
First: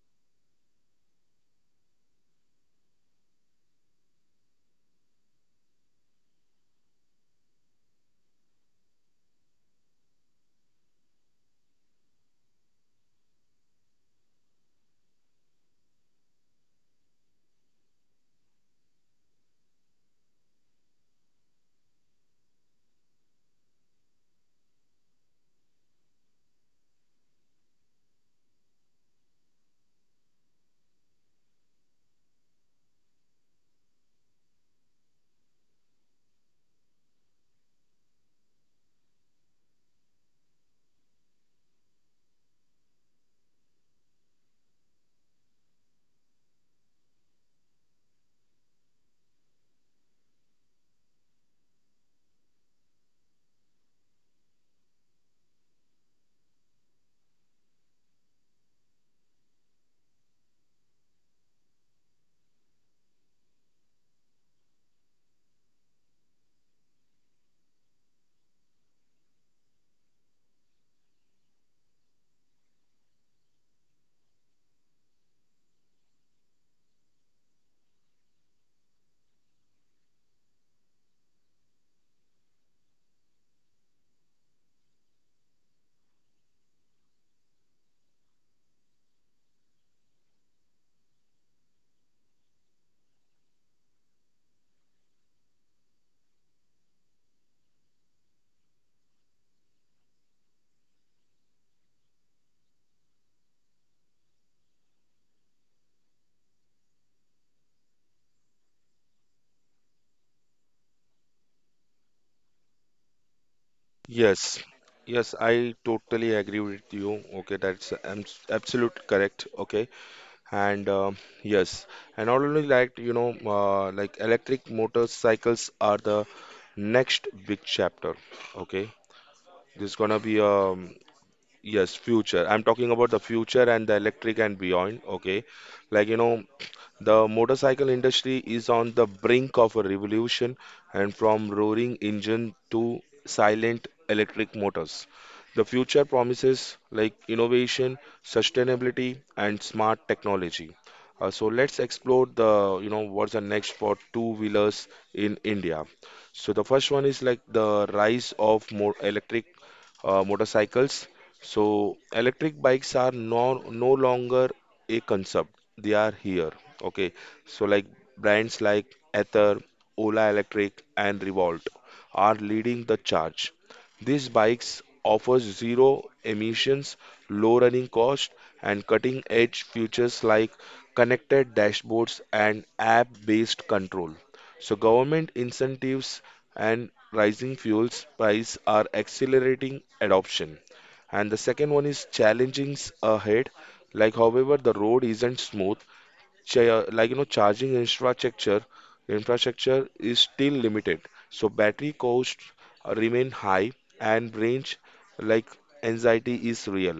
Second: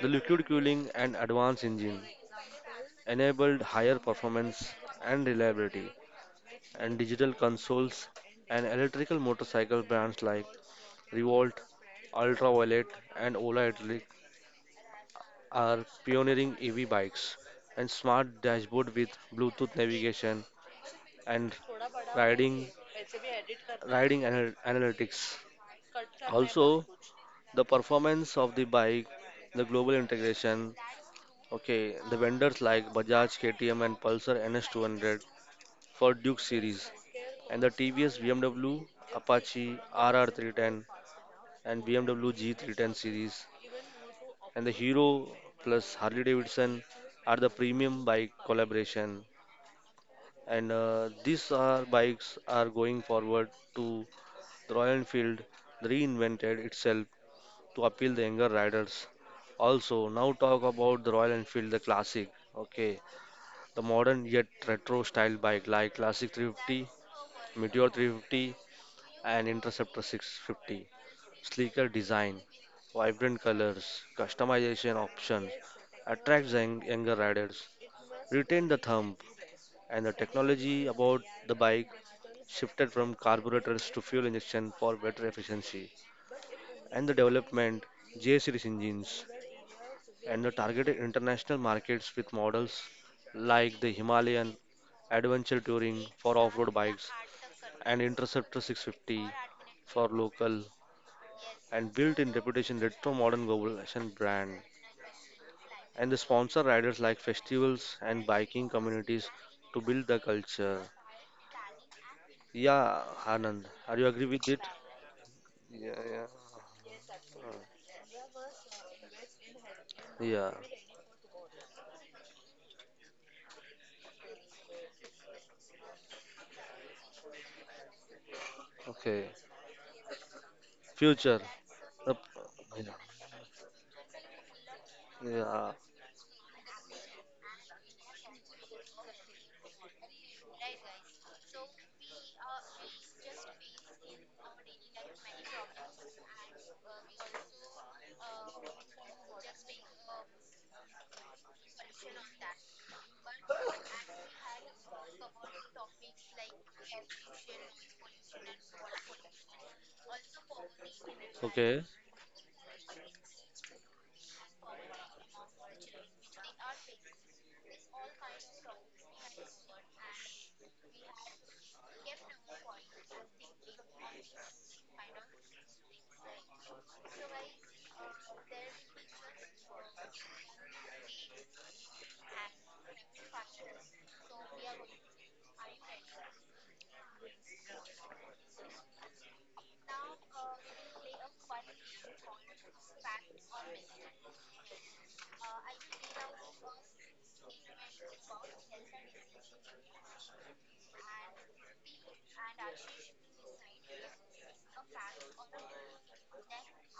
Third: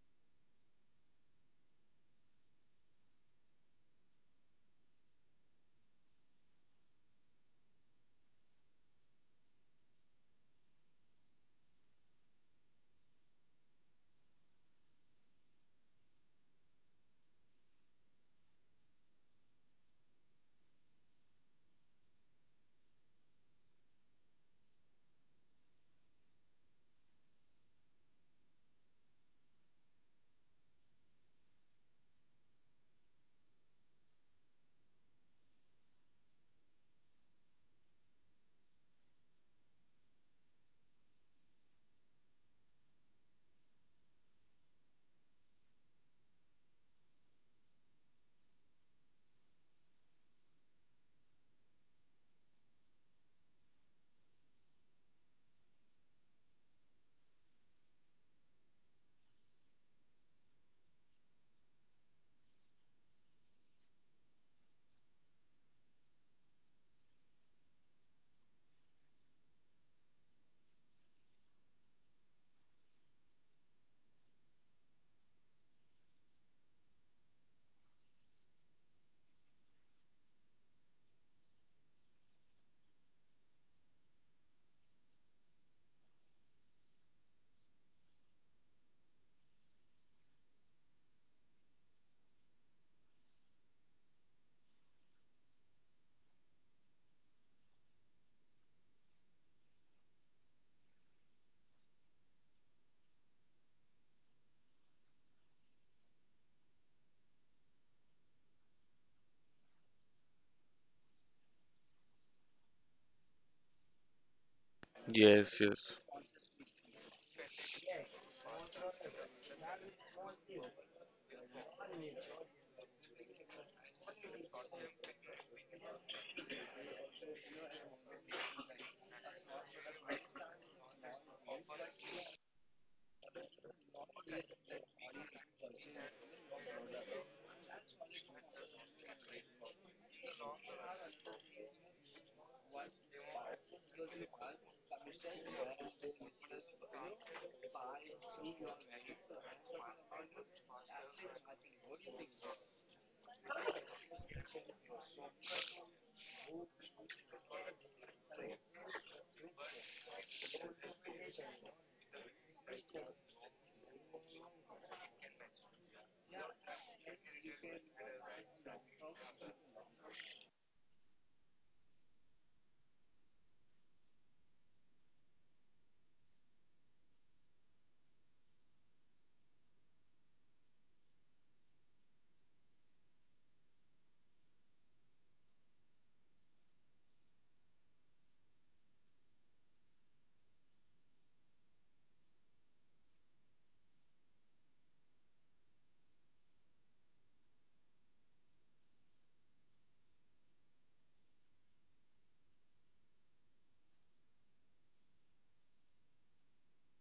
Speaker 3: The liquid cooling and advanced engine enabled higher performance and reliability, and digital consoles and electrical motorcycle brands like Revolt, Ultraviolet, and Ola Electric are pioneering EV bikes and smart dashboard with Bluetooth navigation and riding riding analytics. Also, the performance of the bike, the global integration. Okay, the vendors like Bajaj, KTM, and Pulsar NS200 for Duke series, and the TVS, BMW, Apache RR310, and BMW G310 series, and the Hero plus Harley Davidson are the premium bike collaboration. And these are bikes are going forward to the Royal Enfield reinvented itself to appeal the younger riders. Also, now talk about the Royal Enfield, the classic. Okay, the modern yet retro style bike like Classic 350, Meteor 350, and Interceptor 650. Sleeker design, vibrant colors, customization options attracts the younger riders. Retain the thump and the technology about the bike shifted from carburetors to fuel injection for better efficiency, and the development J series engines and the targeted international markets with models like the Himalayan Adventure Touring for off-road bikes and Interceptor 650 for local and built-in reputation retro modern global fashion brand and the sponsor riders like festivals and biking communities to build the culture. Yeah, Anand, are you agree with
Speaker 1: Yes,
Speaker 3: it?
Speaker 1: yes,
Speaker 2: Yes,
Speaker 1: I
Speaker 3: Yeah,
Speaker 2: yes.
Speaker 3: yeah.
Speaker 1: totally agree with you. Okay, that's absolute correct. Okay,
Speaker 3: Yeah.
Speaker 1: and yes, and not only like you know, like electric motorcycles are the next big chapter. Okay,
Speaker 3: Okay.
Speaker 1: this is gonna be a.
Speaker 3: Future.
Speaker 1: Yes,
Speaker 3: Up-
Speaker 1: future. I'm talking
Speaker 3: Yeah.
Speaker 1: about the future and the electric and beyond. Okay.
Speaker 3: Yeah.
Speaker 1: Like, you know, the motorcycle industry is on the brink of a revolution, and from roaring engine to silent electric motors. The future promises like innovation, sustainability, and smart technology. So let's explore the, you know, what's the next for two-wheelers in India. So the first one is like the rise of more electric motorcycles.
Speaker 3: Okay.
Speaker 1: So electric bikes are no longer a concept. They are here. Okay. So like brands like Ather, Ola Electric, and Revolt are leading the charge. These bikes offers zero emissions, low running cost, and cutting edge features like connected dashboards and app-based control. So government incentives and rising fuels price are accelerating adoption. And the second one is challenging ahead. Like however, the road isn't smooth. Like you know, charging infrastructure is still limited, so battery costs remain high, and range, like, anxiety is real.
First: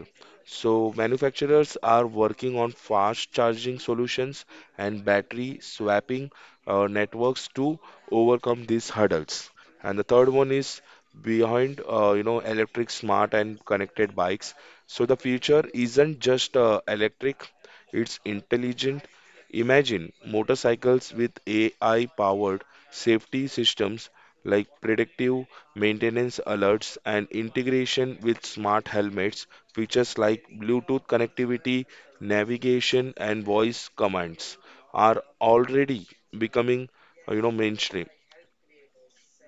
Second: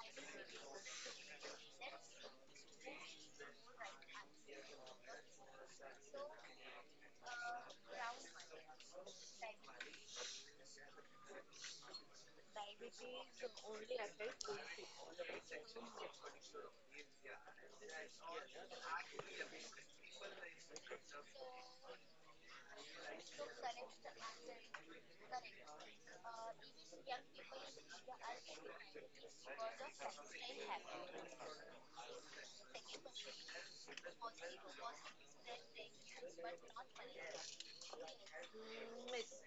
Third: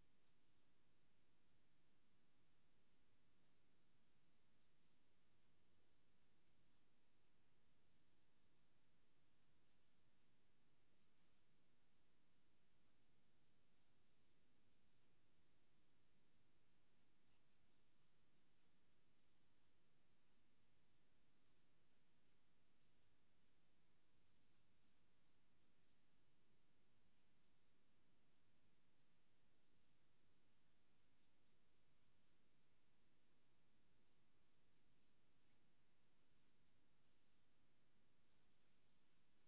Speaker 1: So manufacturers are working on fast charging solutions and battery swapping networks to overcome these hurdles. And the third one is behind, you know, electric smart and connected bikes. So the future isn't just electric, it's intelligent. Imagine motorcycles with AI powered safety systems, like predictive maintenance alerts and integration with smart helmets. Features like Bluetooth connectivity, navigation, and voice commands are already becoming mainstream.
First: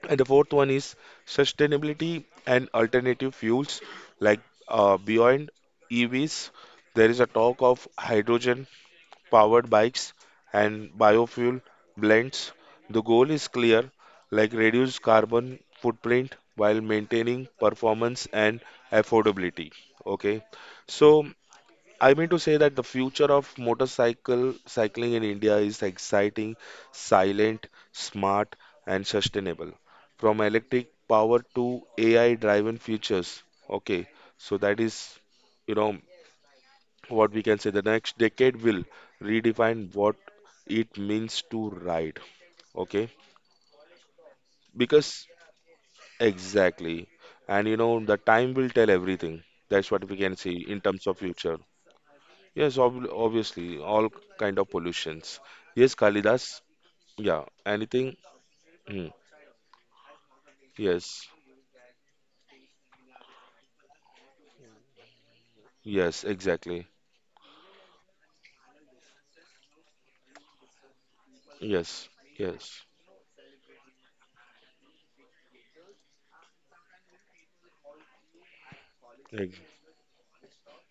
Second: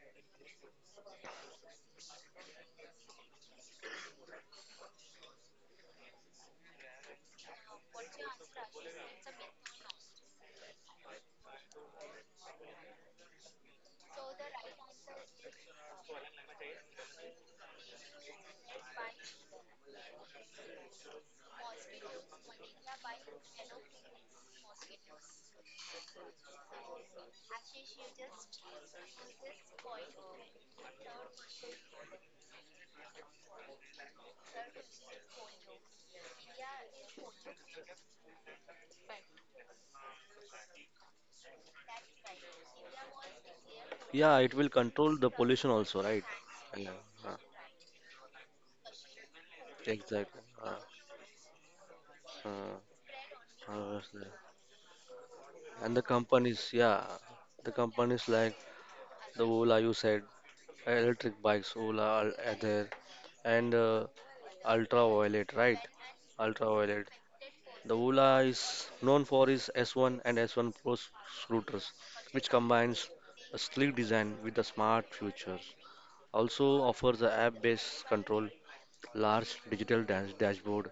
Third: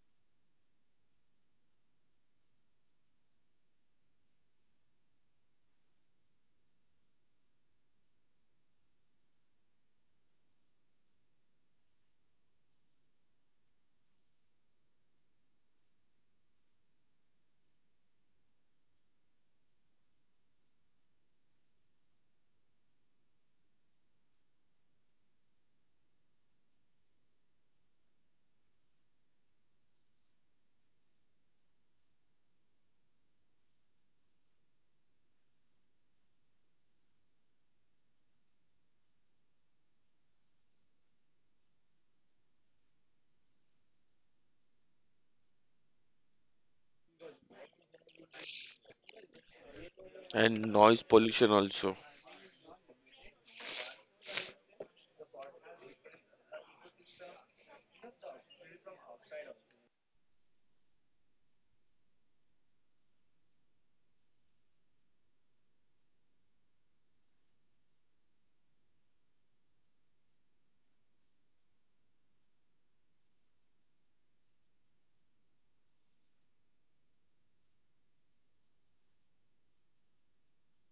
Speaker 1: And the fourth one is sustainability and alternative fuels, like beyond EVs. There is a talk of hydrogen powered bikes, and biofuel blends. The goal is clear, like reduce carbon footprint while maintaining performance and affordability. Okay. So I mean to say that the future of motorcycle cycling in India is exciting, silent, smart, and sustainable. From electric power to AI driven features. Okay. So that is, you know, what we can say, the next decade will redefine what it means to write. Okay,
Speaker 3: Yeah, it will control
Speaker 1: because
Speaker 3: the pollution also, right? Yeah.
Speaker 1: exactly,
Speaker 3: uh, uh,
Speaker 1: and you know, the time will tell everything, that's what we
Speaker 3: exactly.
Speaker 1: can see
Speaker 2: And
Speaker 1: in
Speaker 2: noise
Speaker 1: terms of
Speaker 2: pollution
Speaker 1: future.
Speaker 2: also.
Speaker 3: Uh,
Speaker 1: Yes, obviously
Speaker 3: uh,
Speaker 1: all kind of pollutions. Yes,
Speaker 3: and the companies,
Speaker 1: Kalidas.
Speaker 3: yeah,
Speaker 1: Yeah,
Speaker 3: the
Speaker 1: anything.
Speaker 3: companies like
Speaker 1: Hmm.
Speaker 3: the Ola you said,
Speaker 1: Yes,
Speaker 3: electric bikes, are there, and ultraviolet, right?
Speaker 1: yes, exactly.
Speaker 3: Ultraviolet. The Ola is known for its S1 and S1 Pro scooters,
Speaker 1: Yes,
Speaker 3: which
Speaker 1: yes.
Speaker 3: combines a sleek design with a smart features. Also offers a app-based control large
Speaker 1: Ex-.
Speaker 3: digital dashboard,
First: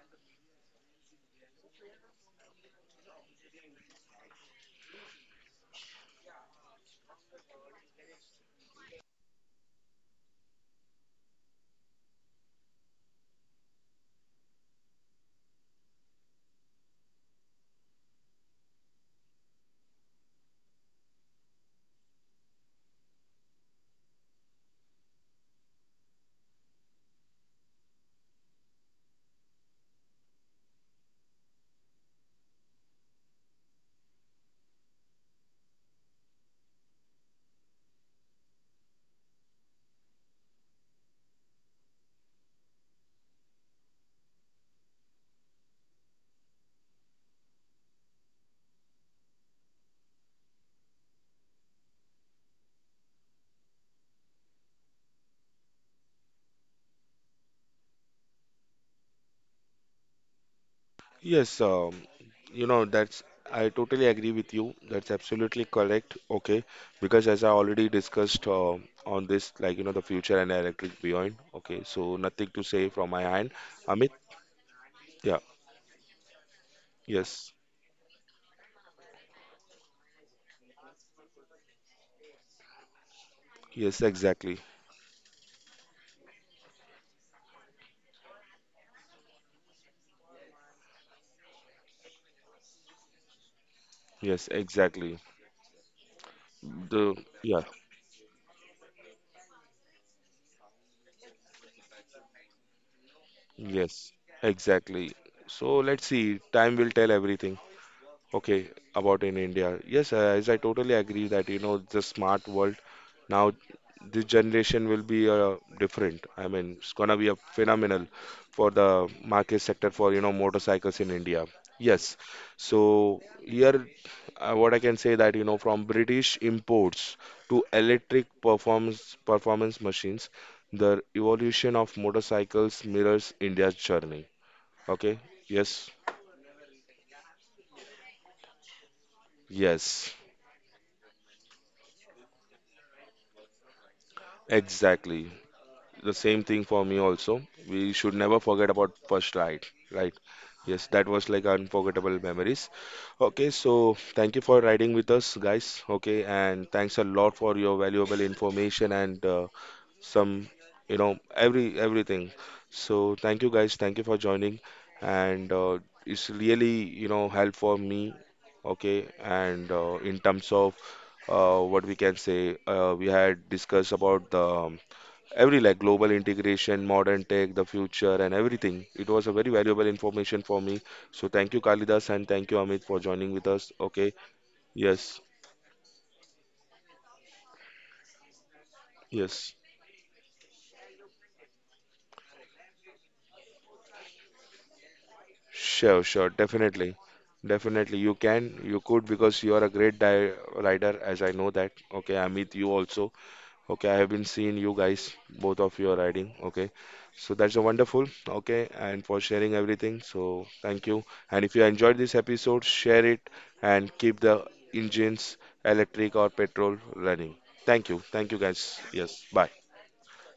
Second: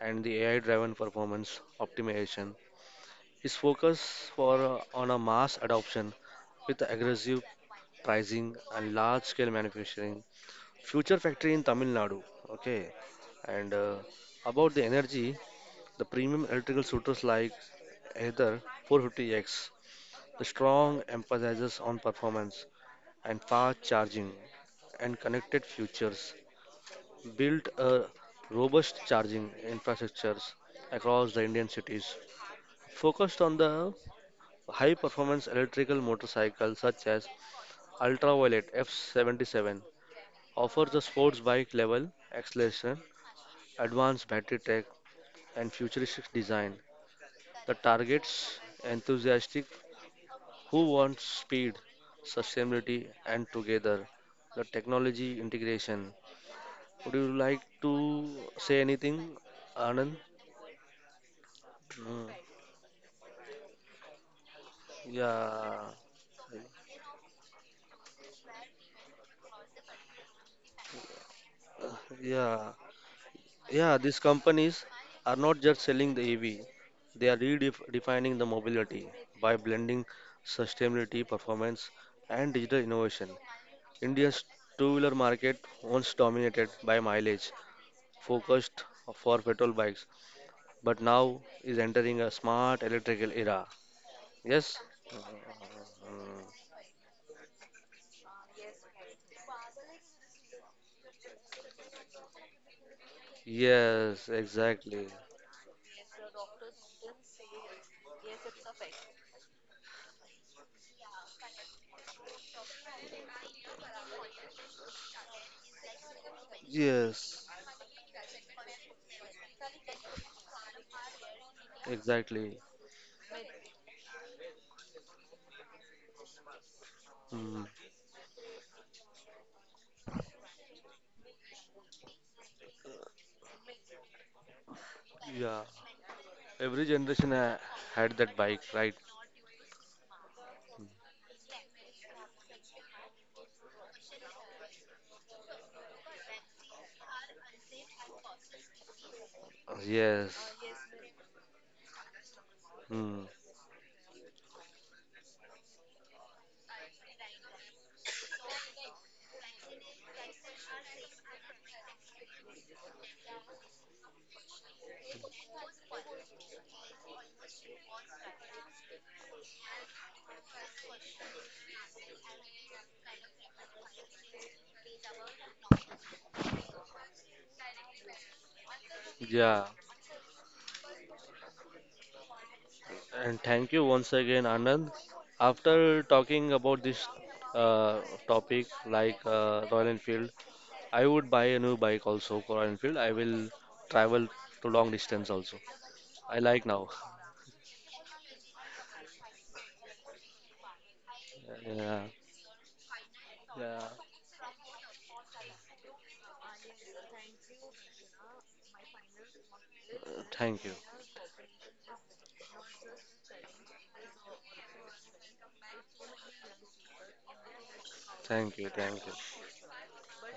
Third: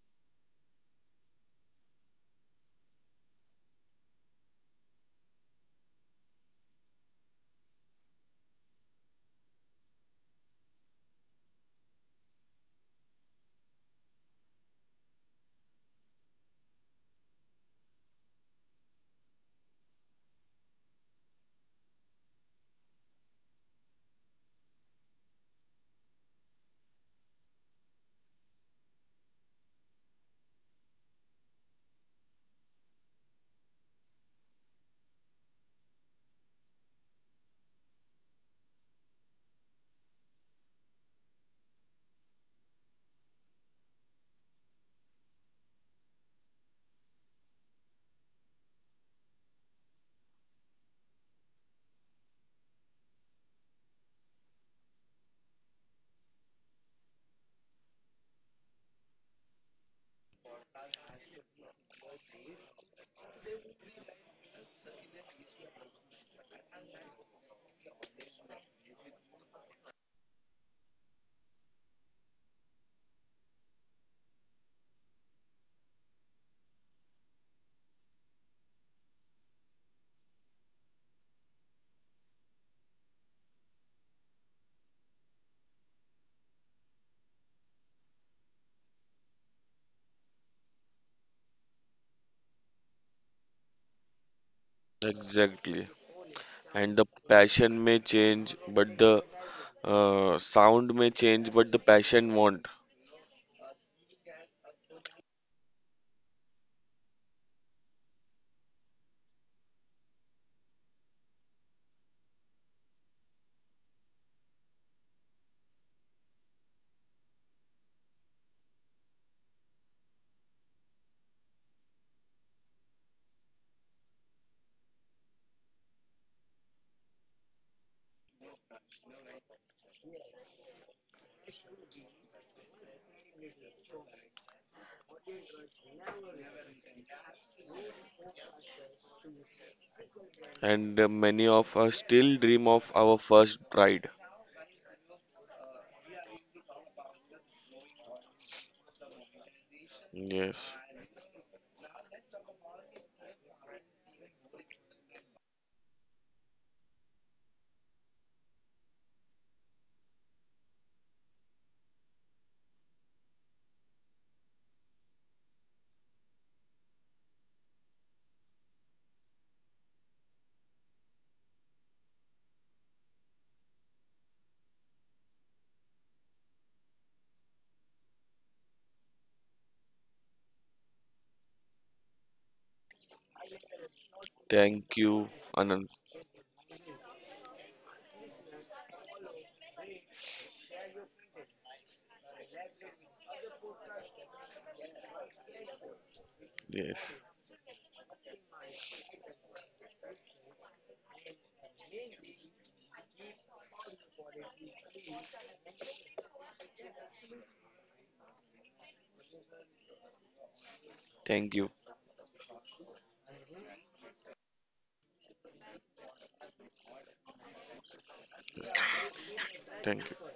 Speaker 3: and the AI driven performance optimization. Its focus for, on a mass adoption with aggressive pricing and large scale manufacturing. Future factory in Tamil Nadu. Okay, and about the energy, the premium electrical suitors like Aether 450X, the strong emphasizes on performance and fast charging and connected futures built a robust charging infrastructures across the Indian cities, focused on the high-performance electrical motorcycles such as Ultraviolet F77, offers a sports bike level acceleration, advanced battery tech, and futuristic design that targets enthusiastic who want speed, sustainability, and together the technology integration. Would you like to say anything, Anand?
Speaker 1: Yes,
Speaker 3: Mm.
Speaker 1: you know, that's, I totally agree with you. That's absolutely
Speaker 3: Yeah,
Speaker 1: correct. Okay. Because as I already discussed on this, like, you know, the future and electric beyond. Okay. So nothing
Speaker 3: yeah,
Speaker 1: to say from my end.
Speaker 3: yeah.
Speaker 1: Amit,
Speaker 3: These companies are
Speaker 1: yeah.
Speaker 3: not just selling the EV; they are
Speaker 1: Yes.
Speaker 3: redefining the mobility by blending sustainability, performance, and digital innovation.
Speaker 1: Yes,
Speaker 3: India's
Speaker 1: exactly.
Speaker 3: two-wheeler market once dominated by mileage, focused for petrol bikes, but now is entering a smart electrical era.
Speaker 1: Yes,
Speaker 3: Yes.
Speaker 1: exactly.
Speaker 2: Exactly.
Speaker 3: Mm.
Speaker 2: And the
Speaker 1: The, yeah.
Speaker 2: passion may change, but the sound may change, but the passion won't.
Speaker 1: Yes,
Speaker 3: Yes, exactly.
Speaker 1: exactly. So let's see. Time will tell everything. Okay, about in India. Yes, as I totally agree that you know, the smart world now, this generation will be different. I mean, it's gonna be a
Speaker 3: Yes,
Speaker 1: phenomenal for the market sector for you know, motorcycles in India. Yes.
Speaker 3: exactly.
Speaker 1: So here, what I can say that you know, from British imports
Speaker 3: Mm,
Speaker 1: to electric performance machines, the evolution of motorcycles mirrors India's journey. Okay.
Speaker 3: yeah.
Speaker 1: Yes.
Speaker 3: Every generation had that bike, right?
Speaker 1: Yes.
Speaker 2: And many of us still dream of our first ride.
Speaker 1: Exactly. The same thing for me also. We should never forget about first ride, right?
Speaker 3: Yes.
Speaker 2: Yes.
Speaker 1: Yes, that was like unforgettable memories.
Speaker 3: Hmm.
Speaker 1: Okay, so thank you for riding with us, guys. Okay, and thanks a lot for your valuable information and some, you know, everything. So thank you, guys. Thank you for joining, and it's really, you know, help for me. Okay, and in terms of what we can say, we had discussed about the every like global integration, modern tech, the future, and everything. It was a very
Speaker 3: Yeah.
Speaker 1: valuable information for me. So thank you, Kalidas, and thank you, Amit, for joining
Speaker 3: And
Speaker 1: with us.
Speaker 3: thank you
Speaker 1: Okay.
Speaker 3: once again, Anand.
Speaker 2: Thank
Speaker 1: Yes.
Speaker 2: you, Anand.
Speaker 3: After talking about this uh, topic like
Speaker 1: Yes.
Speaker 3: Royal Enfield, I would buy a new bike also for Royal Enfield. I will travel to long distance also.
Speaker 1: Sure. Sure.
Speaker 3: I like now.
Speaker 1: Definitely.
Speaker 2: Yes.
Speaker 1: Definitely. You can. You could because you are a great di rider, as I know that.
Speaker 3: Yeah.
Speaker 1: Okay, Amit, you also.
Speaker 3: Yeah.
Speaker 1: Okay, I have been seeing you guys, both of you are riding. Okay, so that's a wonderful. Okay, and for sharing everything. So
Speaker 3: Thank you.
Speaker 1: thank you. And if
Speaker 2: Thank
Speaker 1: you
Speaker 2: you.
Speaker 1: enjoyed this episode, share it and keep the engines, electric or petrol, running. Thank you. Thank you
Speaker 3: Thank
Speaker 1: guys.
Speaker 3: you. Thank you.
Speaker 1: Yes, bye.
Speaker 2: Thank you.